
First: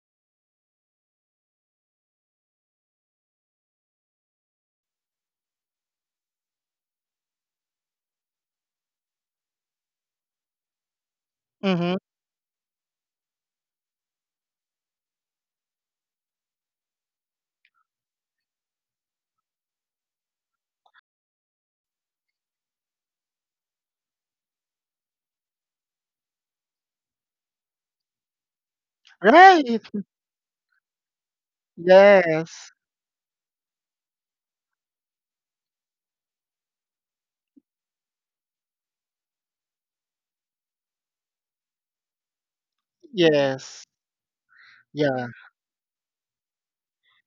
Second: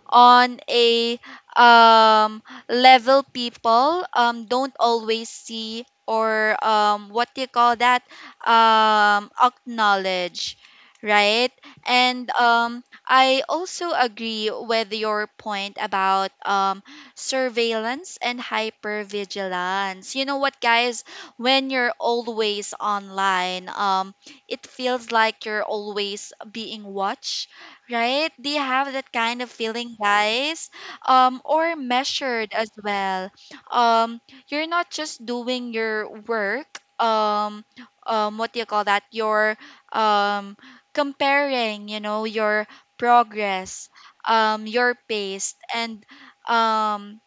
S1: on a um level people um, don't always see or um, what do you call that um, acknowledge, right.
S2: Mm-hmm.
S1: And um, I also agree with your point about um, surveillance and hypervigilance you know what guys when you're always online, um, it feels like you're always being watched, right? Do you have that kind of
S2: Right.
S1: feeling guys um or measured as
S2: Yes.
S1: well? um you're not just doing your work, um um what do you call that you're um comparing you know your
S2: Yes.
S1: progress, um your
S2: Yeah.
S1: pace and um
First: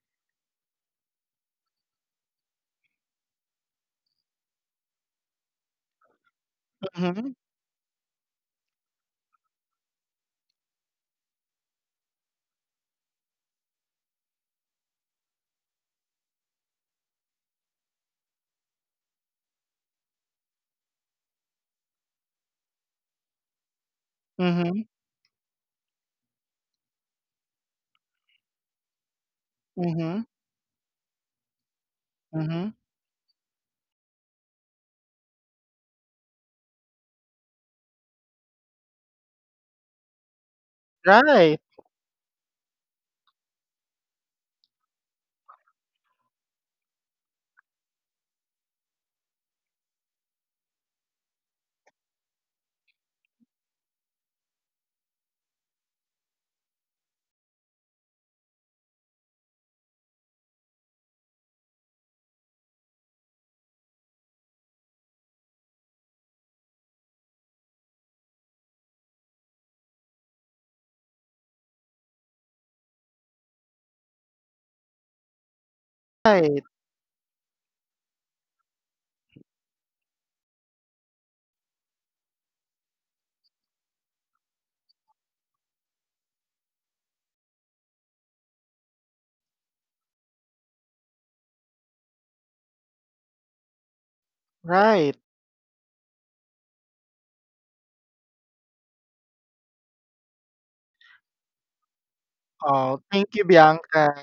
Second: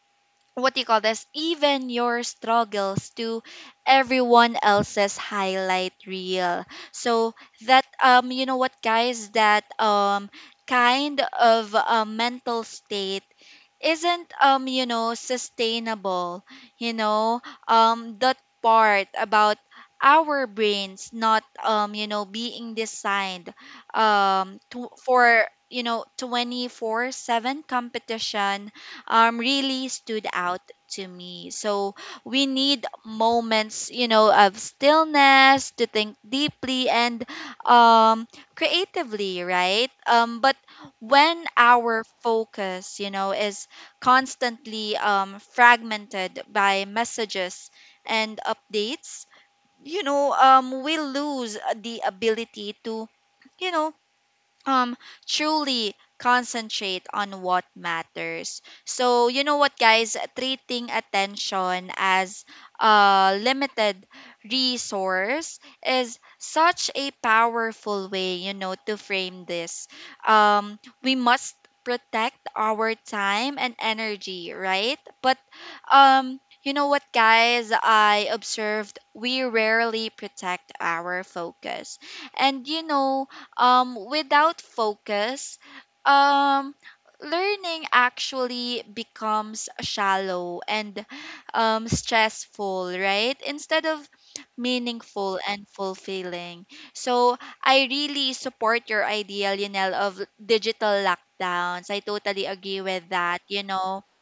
S1: what do you call this even your struggles to everyone else's highlight reel.
S2: Mm-hmm.
S1: So that um you know what guys that um kind of uh, mental state isn't um you know sustainable you know. um that part about our brains not um you know being designed um
S2: Mm-hmm.
S1: to, for you know twenty-four seven competition um really
S2: Mm-hmm.
S1: stood out to me. So we
S2: Mm-hmm.
S1: need moments you know of stillness to think deeply and um creatively, right. um but when
S2: Right.
S1: our focus you know is constantly um, fragmented by messages and updates, you know, um, we lose the ability to, you know, um truly concentrate on what matters. So you know what guys treating attention as a limited resource is such a powerful way you know to frame this. um we must protect our time and energy, right. But um
S2: Right.
S1: you know what guys I observed we rarely protect our focus. And you know um, without focus, um, learning actually becomes shallow and um, stressful, right? Instead of
S2: Right.
S1: meaningful and fulfilling. So I really support your idea, Lionel, of digital lockdowns. I totally agree
S2: Oh,
S1: with
S2: thank
S1: that.
S2: you,
S1: You know,
S2: Bianca.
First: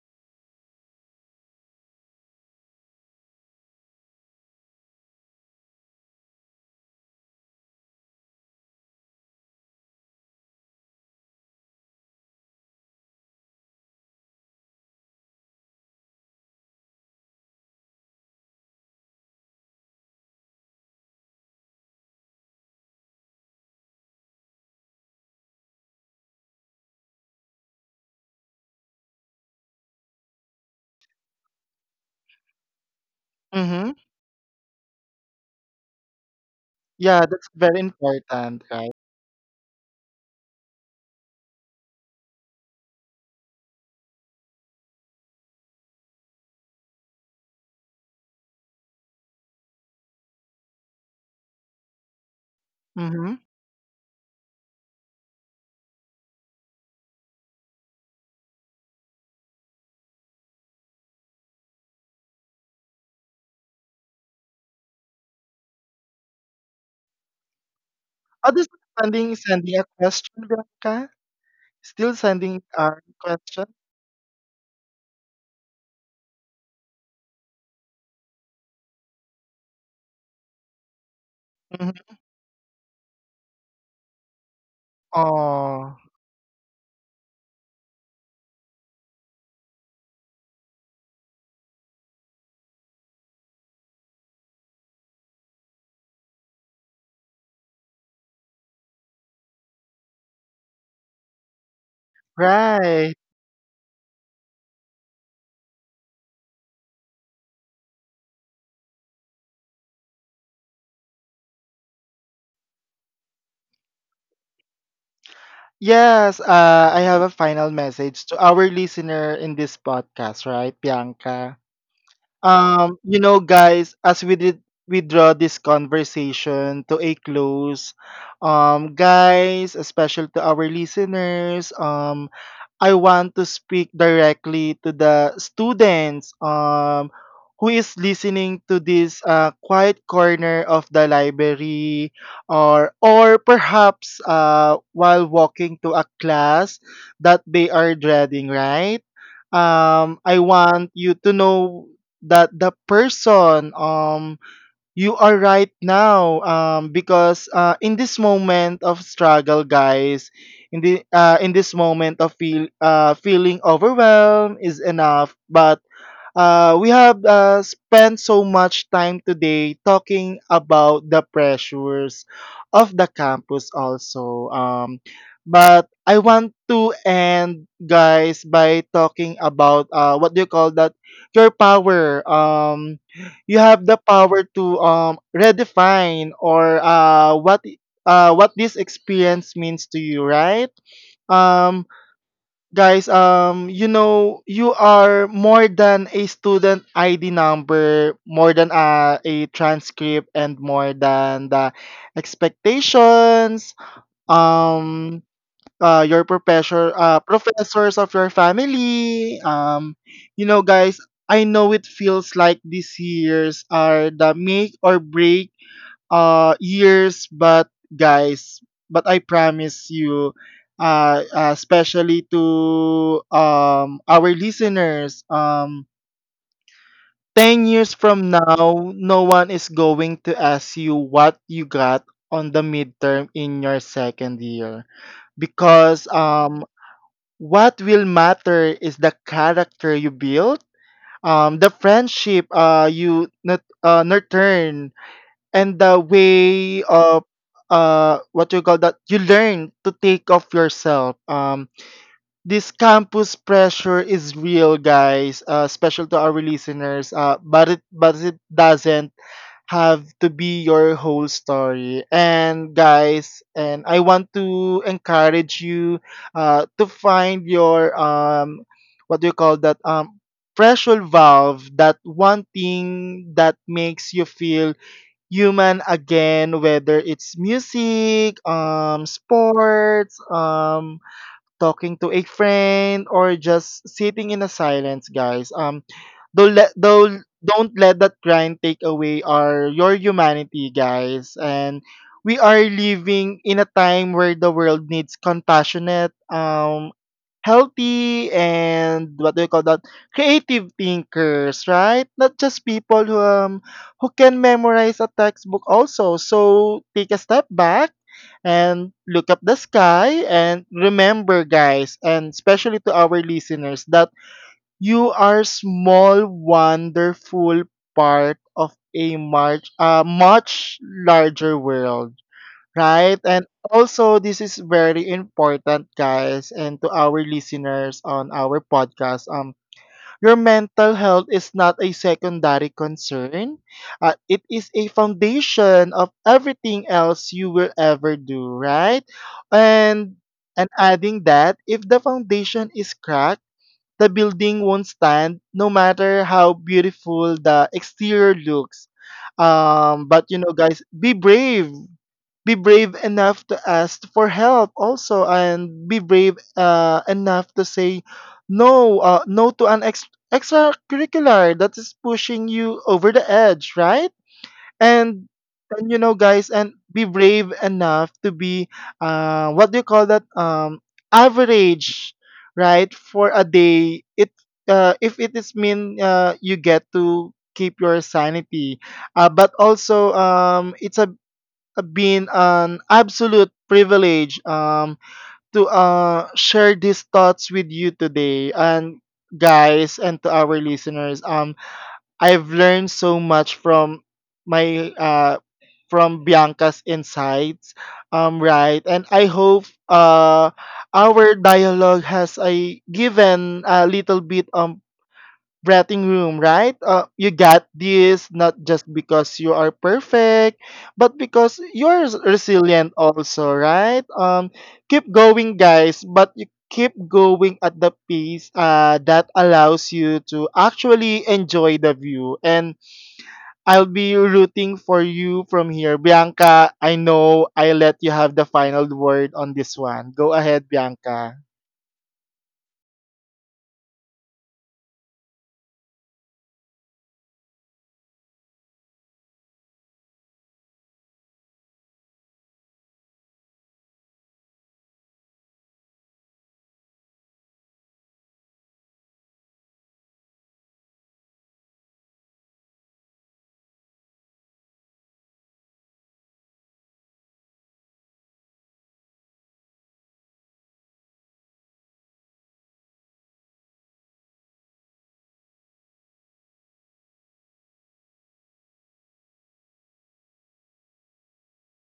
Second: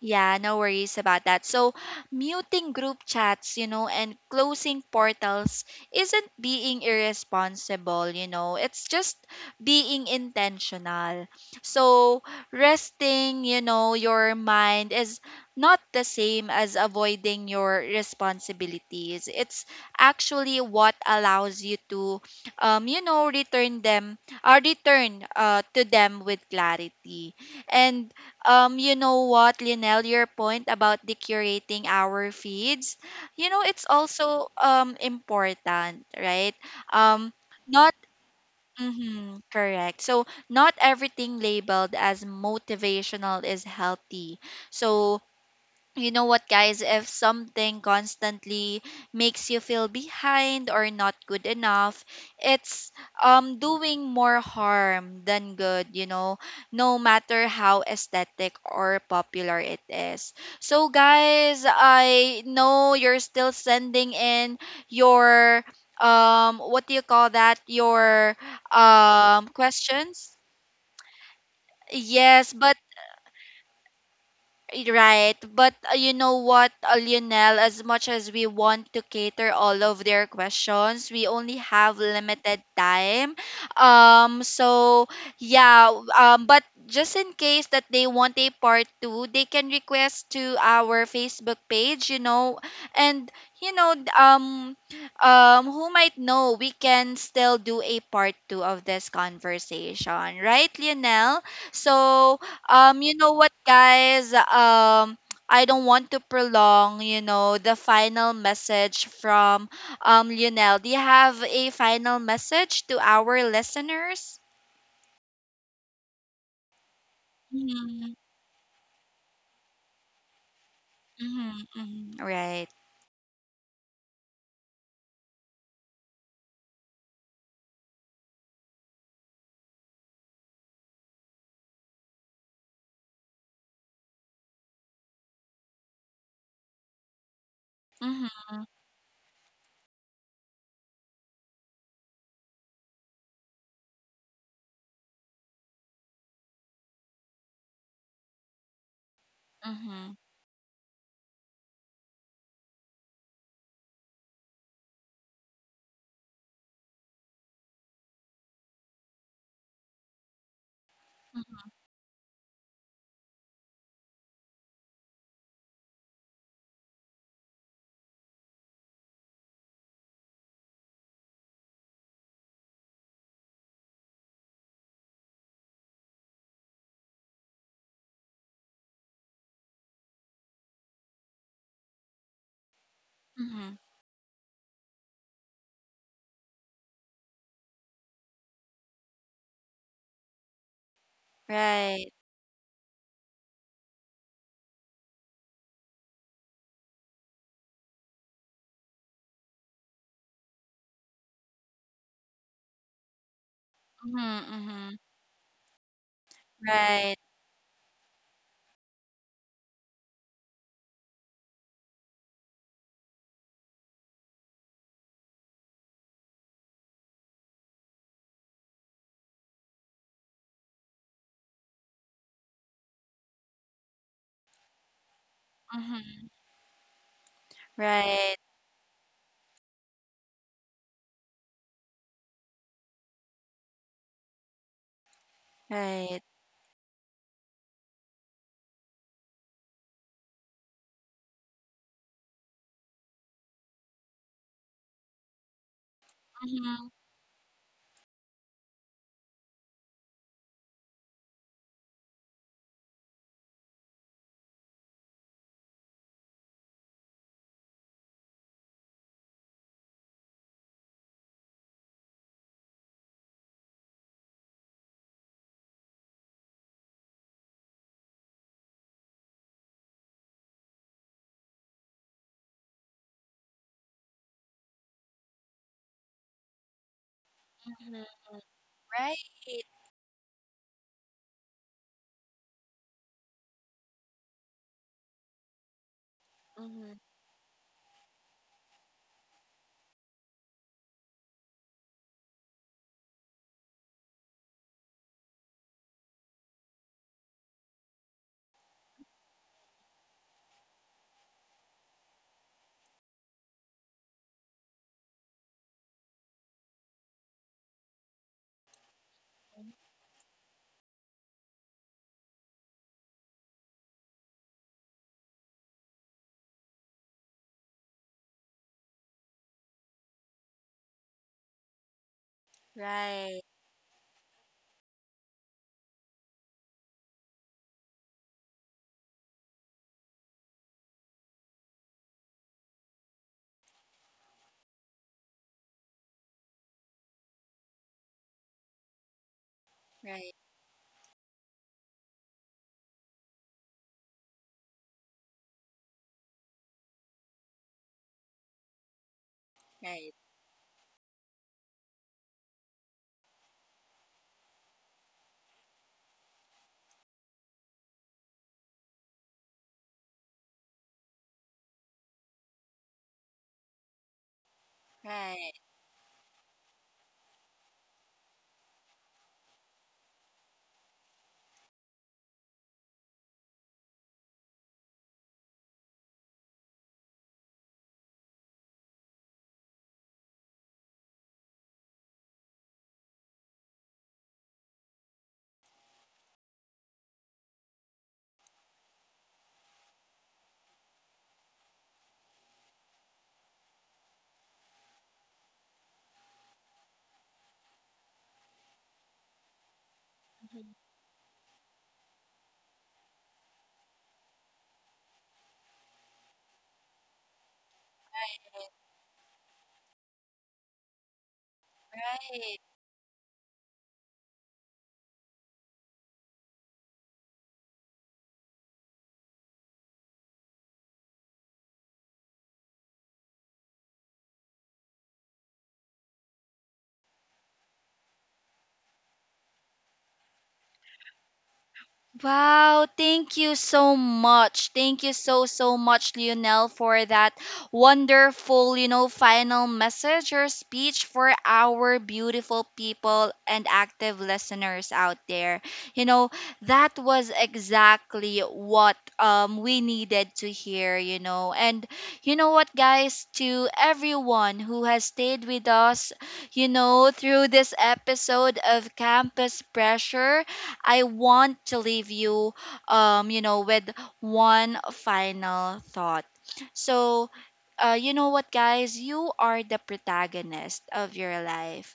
S1: yeah, no worries about that. So, muting group chats, you know, and closing portals isn't being irresponsible, you know, it's just being intentional. So, resting, you know, your mind is not the same as avoiding your responsibilities. It's actually what allows you to, um, you know, return them or return uh, to them with clarity. And um, you know what, Lionel, your point about the curating our feeds, you know, it's
S2: Mm-hmm.
S1: also um important, right?
S2: Yeah,
S1: Um,
S2: that's very
S1: not
S2: important, right?
S1: hmm correct. So not everything labeled as motivational is healthy. So you know what guys if something constantly makes you feel behind or not good enough it's
S2: Mm-hmm.
S1: um doing more harm than good you know no matter how aesthetic or popular it is. So guys I know you're still sending in your um what do you call that your
S2: Others sending
S1: um
S2: sending a
S1: questions.
S2: question, Bianca. Still
S1: Yes
S2: sending
S1: but
S2: a question.
S1: right, but uh, you know what, uh, Lionel, as much as we want to cater all of their questions, we only have
S2: Mm-hmm.
S1: limited time. Um, so yeah,
S2: Oh,
S1: um, but just in case that they want a part two, they can request to our Facebook page, you know, and you know, d- um, um, who might know, we can still do a part two of this conversation, right, Lionel? So um,
S2: right.
S1: you know what, guys? Um, I don't want to prolong, you know, the final message from um Lionel. Do you have a final message to our listeners?
S2: Yes, uh, I have a final
S1: Mm-hmm,
S2: message to our listener in this podcast, right, Bianca?
S1: mm-hmm, mm-hmm. Right.
S2: Um, you know, guys, as we did we draw this conversation to a close, um, guys, especially to our listeners, um, I want to speak directly to the students, um, who is
S1: Mm-hmm,
S2: listening to this uh, quiet corner of the library, or or perhaps uh, while walking to a class that they are dreading, right?
S1: mm-hmm,
S2: um, I want you to know that the person um, you are right now, um, because uh, in this moment of struggle, guys, in the uh, in this moment of feel uh, feeling overwhelmed is enough. But uh, we have uh, spent so much time today talking about the pressures of the campus also. Um, but I want to end, guys, by talking about, uh, what do you call that? Your power. Um, you
S1: mm-hmm.
S2: have the power to, um, redefine or, uh, what uh, what this experience means to you, right? Um,
S1: Right.
S2: guys, um you know, you are more than a student ID number, more than uh, a transcript, and more than the expectations
S1: Mm-hmm, mm-hmm.
S2: um uh, your professor
S1: Right.
S2: uh, professors of your family. Um you know, guys, I know it feels like these years are the make or break uh years, but guys, but I promise you, uh, uh especially to um our listeners, um
S1: Mm-hmm.
S2: ten years from
S1: Right.
S2: now no one is going to ask you what you got on the midterm in your second year, because
S1: Right.
S2: um what will matter is the character you build, um the friendship uh you nut- uh, nurture, and the way
S1: Mm-hmm.
S2: of uh what you call that you learn to take off yourself. Um this campus pressure is real, guys, uh special to our listeners, uh but it but it doesn't have to be your whole story. And guys, and I want to encourage you uh to find your, um what do you call that um pressure valve, that one thing that makes you feel human again, whether it's music, um
S1: Right.
S2: sports, um talking to a friend, or just sitting in a silence, guys. um Don't let
S1: Mm-hmm.
S2: don't don't let that grind take away our your humanity, guys. And we are living in a time where the world needs compassionate, um, healthy, and what do you call that? Creative thinkers, right? Not just people who um who can memorize a textbook also. So take a step back and look up the sky and remember, guys, and especially to our listeners, that you are small, wonderful part of a much, uh, much larger world, right?
S1: Right.
S2: And also, this is very important, guys, and to our listeners on our podcast. Um, your mental health is not a secondary concern. Uh, it is a foundation of everything else you will ever do, right? And and adding that, if the foundation is cracked, the building won't stand no matter how beautiful the exterior looks. Um,
S1: Right.
S2: but you know, guys, be brave. Be brave enough to ask for help also, and be brave uh, enough to say no, uh, no to an ex- extracurricular that is pushing you over the edge, right? and
S1: Right.
S2: and you know, guys, and be brave enough to be, uh what do you call that um average, right, for a day. It uh If it is mean uh you get to keep your sanity. Uh but also, um it's a, a been an absolute privilege um to uh share these thoughts with you today. And guys, and to our listeners, um I've learned so much from my uh from Bianca's insights. Um, right. And I hope uh our dialogue has a given a little bit um breathing room, right? Uh, you got this, not just because you are perfect, but because you're s- resilient also, right? Um, keep going, guys, but you keep going at the pace uh, that allows you to actually enjoy the view. And I'll be rooting for you from here. Bianca, I know I let you have the final word on this one. Go ahead, Bianca.
S1: Wow, thank you so much. Thank you so, so much, Lionel, for that wonderful, you know, final message or speech for our beautiful people and active listeners out there. You know, that was exactly what um, we needed to hear, you know. And you know what, guys, to everyone who has stayed with us, you know, through this episode of Campus Pressure, I want to leave you, um, you know, with one final thought. So, uh, you know what, guys? You are the protagonist of your life,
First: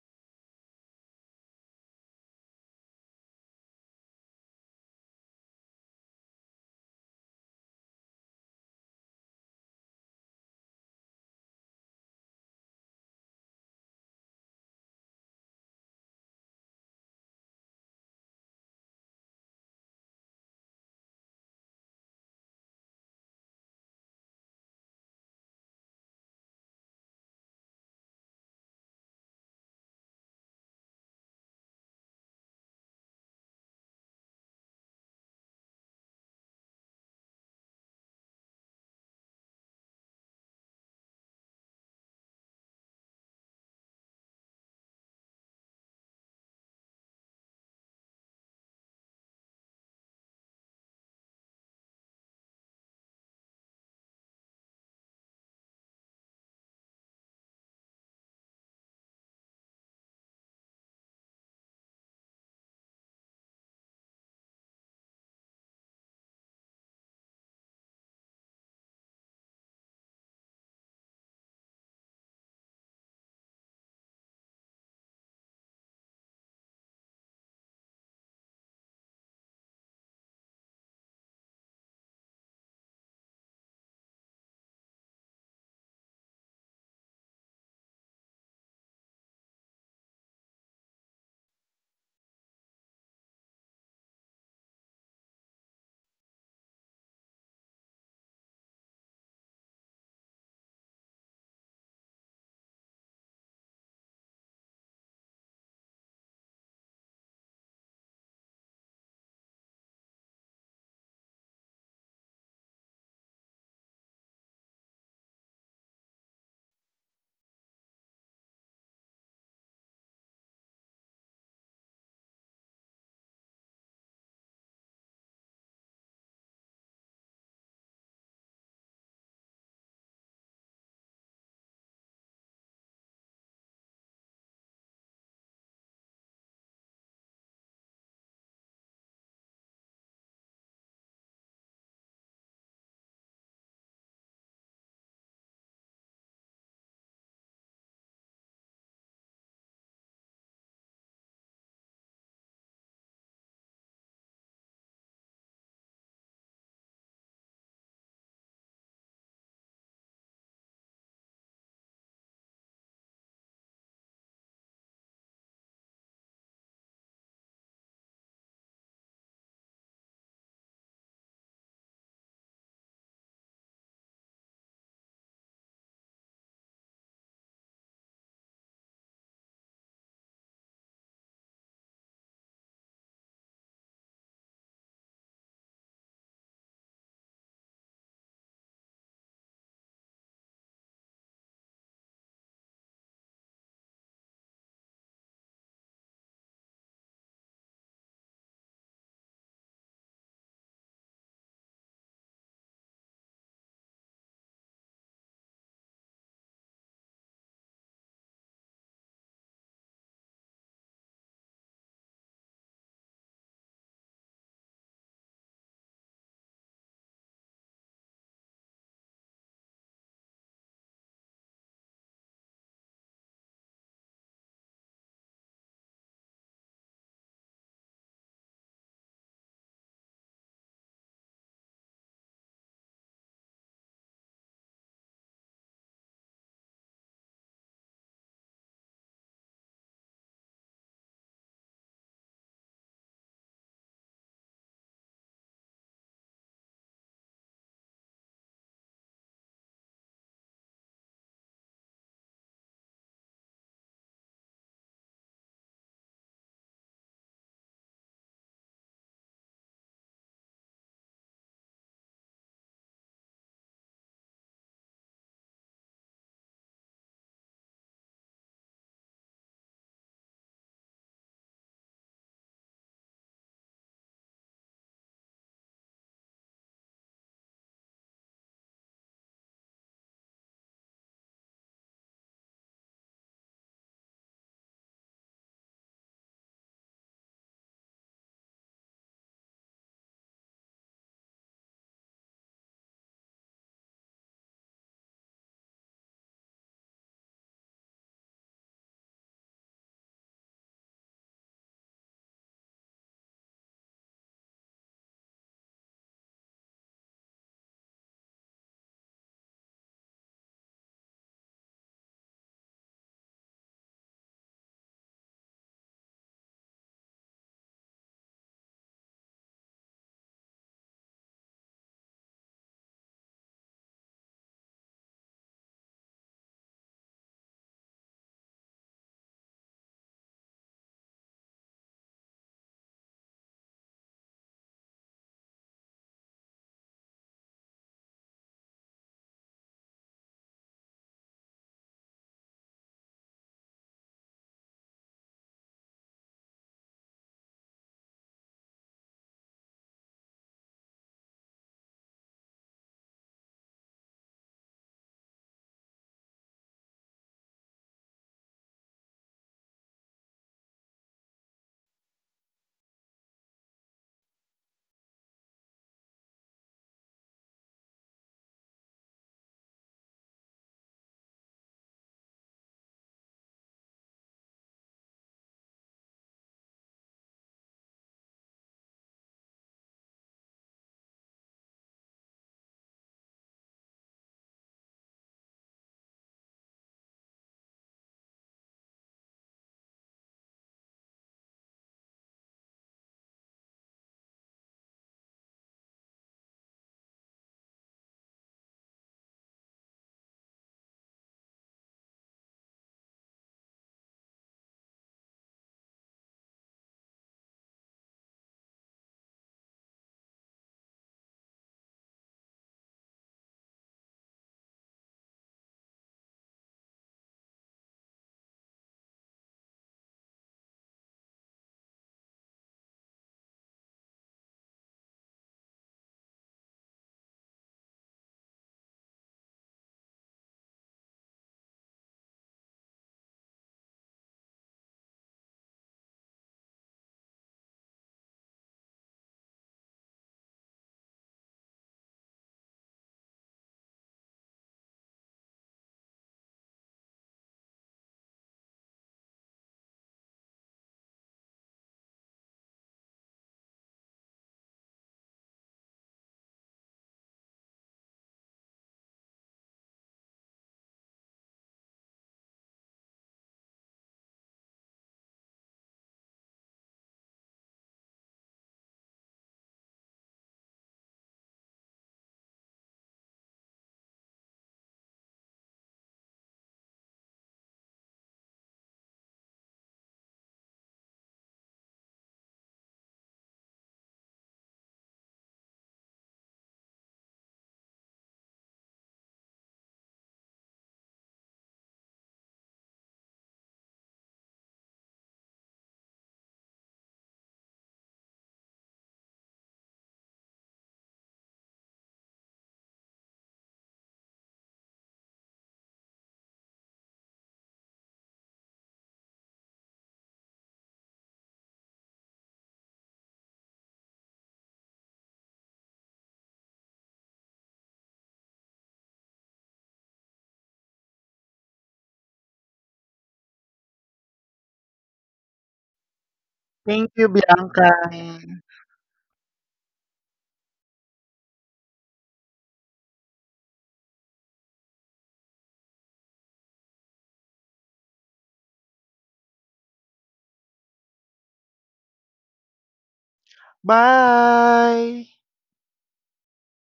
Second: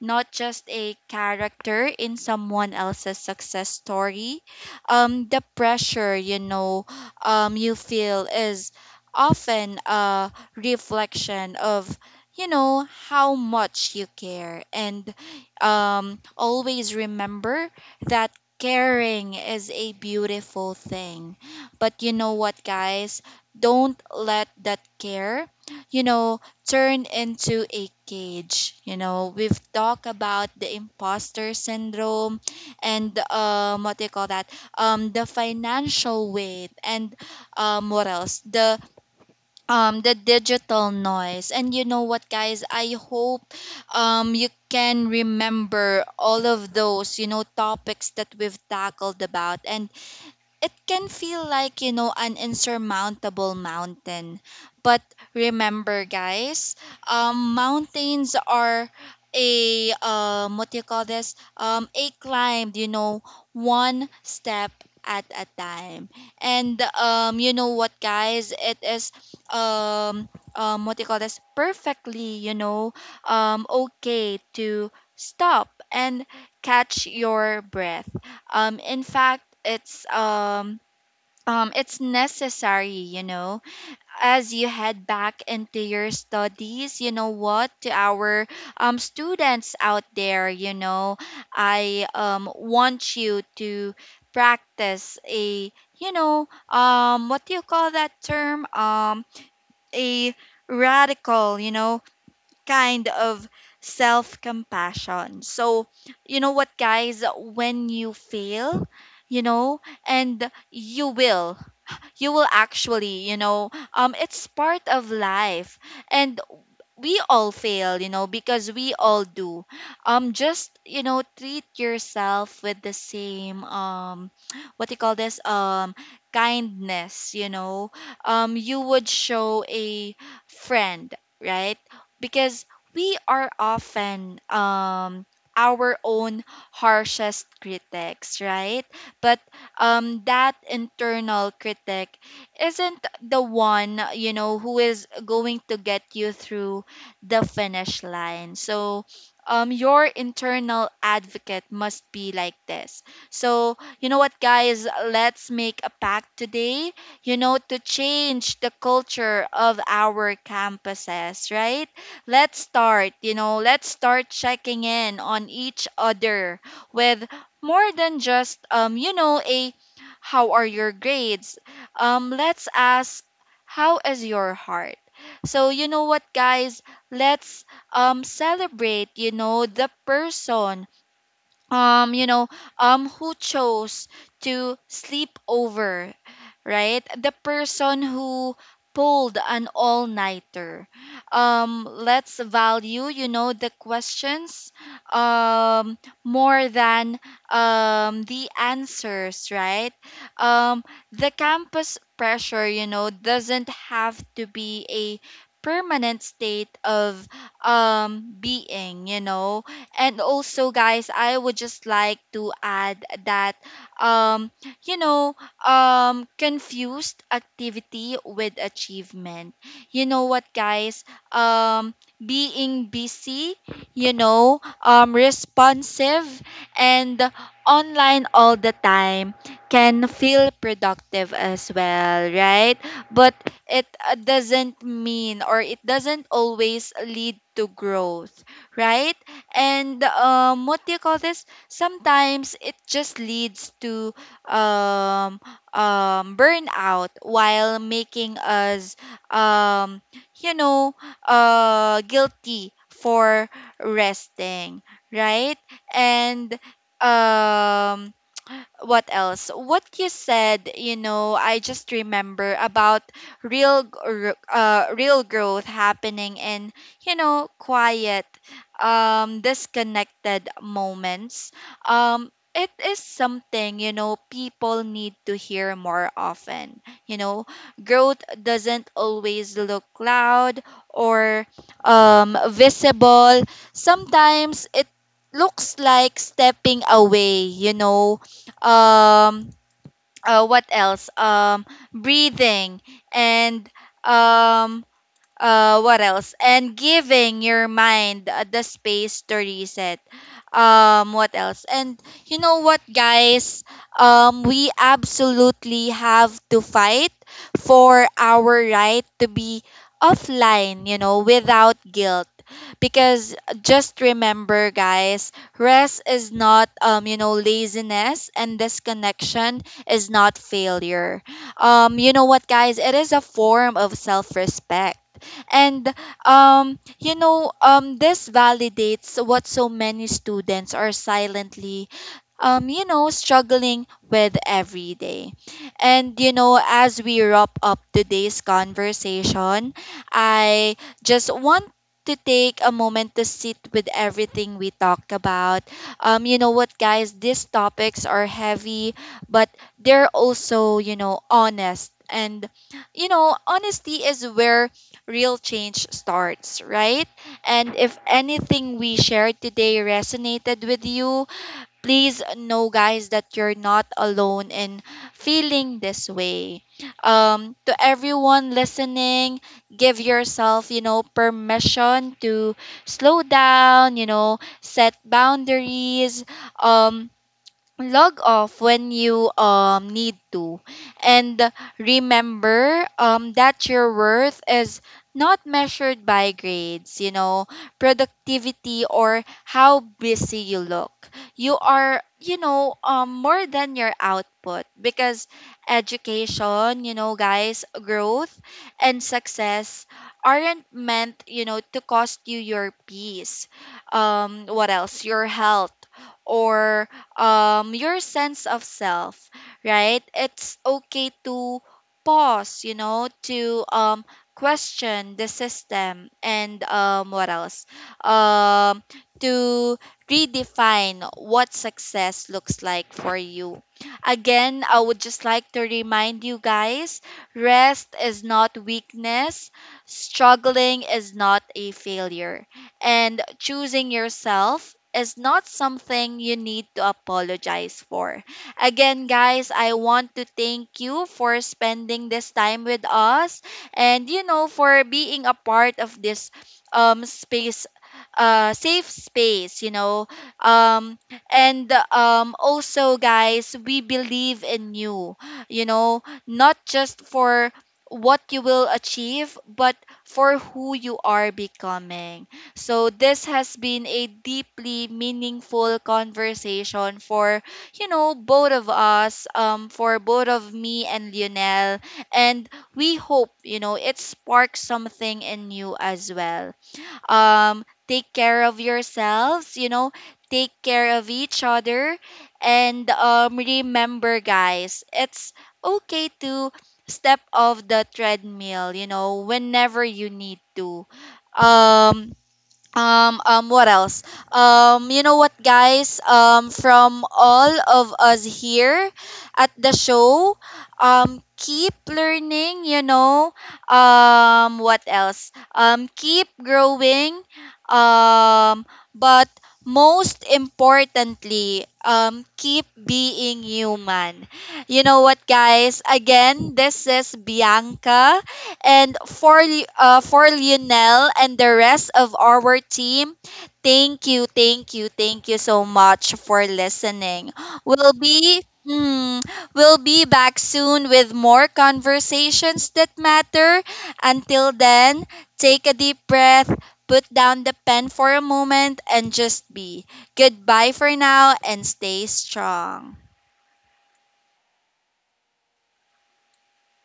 S1: not just a character in someone else's success story. Um, the pressure, you know, um, you feel is often a reflection of, you know, how much you care. And um, always remember that caring is a beautiful thing. But you know what, guys? Don't let that care, you know, turn into a cage. You know, we've talked about the imposter syndrome and um, what do you call that? Um, the financial weight and um, what else? The um, the digital noise. And you know what, guys? I hope um, you can remember all of those you know topics that we've tackled about. And it can feel like you know an insurmountable mountain, but remember guys um mountains are a um what do you call this um a climb you know one step at a time. And um you know what guys it is um um what do you call this perfectly you know um okay to stop and catch your breath. um, in fact, it's um, um, it's necessary, you know, as you head back into your studies. You know what, to our um, students out there, you know, I um, want you to practice a, you know, um, what do you call that term? Um, a radical, you know, kind of self compassion. So, you know what, guys, when you fail, you know, and you will, you will actually, you know, um, it's part of life. And we all fail, you know, because we all do. Um, just you know, treat yourself with the same um, what do you call this um kindness. You know, um, you would show a friend, right? Because we are often um our own harshest critics, right? But um, that internal critic isn't the one you know who is going to get you through the finish line. So um your internal advocate must be like this. So, you know what guys, let's make a pact today, you know, to change the culture of our campuses, right? Let's start, you know, let's start checking in on each other with more than just um, you know, a how are your grades? Um, let's ask how is your heart? So you know what guys, let's um celebrate, you know, the person um you know um who chose to sleep over, right? The person who pulled an all-nighter. um let's value you know the questions um more than um the answers, right. um the campus pressure you know doesn't have to be a permanent state of um being you know. And also, guys, I would just like to add that, um, you know, um, confused activity with achievement. You know what, guys? Um, being busy, you know, um, responsive, and online all the time can feel productive as well, right? But it uh, doesn't mean or it doesn't always lead to growth, right? And um what do you call this sometimes it just leads to um um burnout while making us um you know uh guilty for resting, right. And um what else? What you said, you know, I just remember about real gr- uh, real growth happening in, you know, quiet, um, disconnected moments. Um, it is something, you know, people need to hear more often. You know, growth doesn't always look loud or um, visible. Sometimes it looks like stepping away, you know, um uh, what else um breathing and um uh what else and giving your mind uh, the space to reset. Um what else and you know what guys um we absolutely have to fight for our right to be offline you know without guilt. Because just remember guys rest is not um you know laziness and disconnection is not failure. um you know what guys it is a form of self-respect. And um, you know, um, this validates what so many students are silently um, you know, struggling with every day. And, you know, as we wrap up today's conversation, I just want to take a moment to sit with everything we talked about. Um, you know what, guys, these topics are heavy, but they're also, you know, honest. And, you know, honesty is where real change starts, right? And if anything we shared today resonated with you, please know guys that you're not alone in feeling this way. um to everyone listening, give yourself you know permission to slow down you know set boundaries, um log off when you um need to. And remember um that your worth is not measured by grades you know productivity or how busy you look. You are you know um more than your output. Because education you know guys growth and success aren't meant you know to cost you your peace, um what else your health or um your sense of self, right? It's okay to pause, you know, to um question the system and um what else? Um to redefine what success looks like for you. Again, I would just like to remind you guys, rest is not weakness, struggling is not a failure. And choosing yourself is not something you need to apologize for. Again, guys, I want to thank you for spending this time with us and, you know, for being a part of this um, space, uh, safe space, you know. Um, and um, also, guys, we believe in you, you know, not just for what you will achieve, but for who you are becoming. So this has been a deeply meaningful conversation for, you know, both of us, um, for both of me and Lionel. And we hope, you know, it sparks something in you as well. Um, take care of yourselves, you know, take care of each other. And um, remember, guys, it's okay to step off the treadmill, you know, whenever you need to. Um, um, um, what else? Um, you know what, guys? Um, from all of us here at the show, um, keep learning, you know. Um, what else? Um, keep growing. Um, but most importantly, um, keep being human. You know what, guys? Again, this is Bianca. And for Li- uh, for Lionel and the rest of our team, thank you, thank you, thank you so much for
S2: Thank you,
S1: listening.
S2: Bianca.
S1: We'll be mm, we'll be back soon with more conversations that matter. Until then, take a deep breath, put down the pen for a moment, and just be. Goodbye for now and stay strong.
S2: Bye.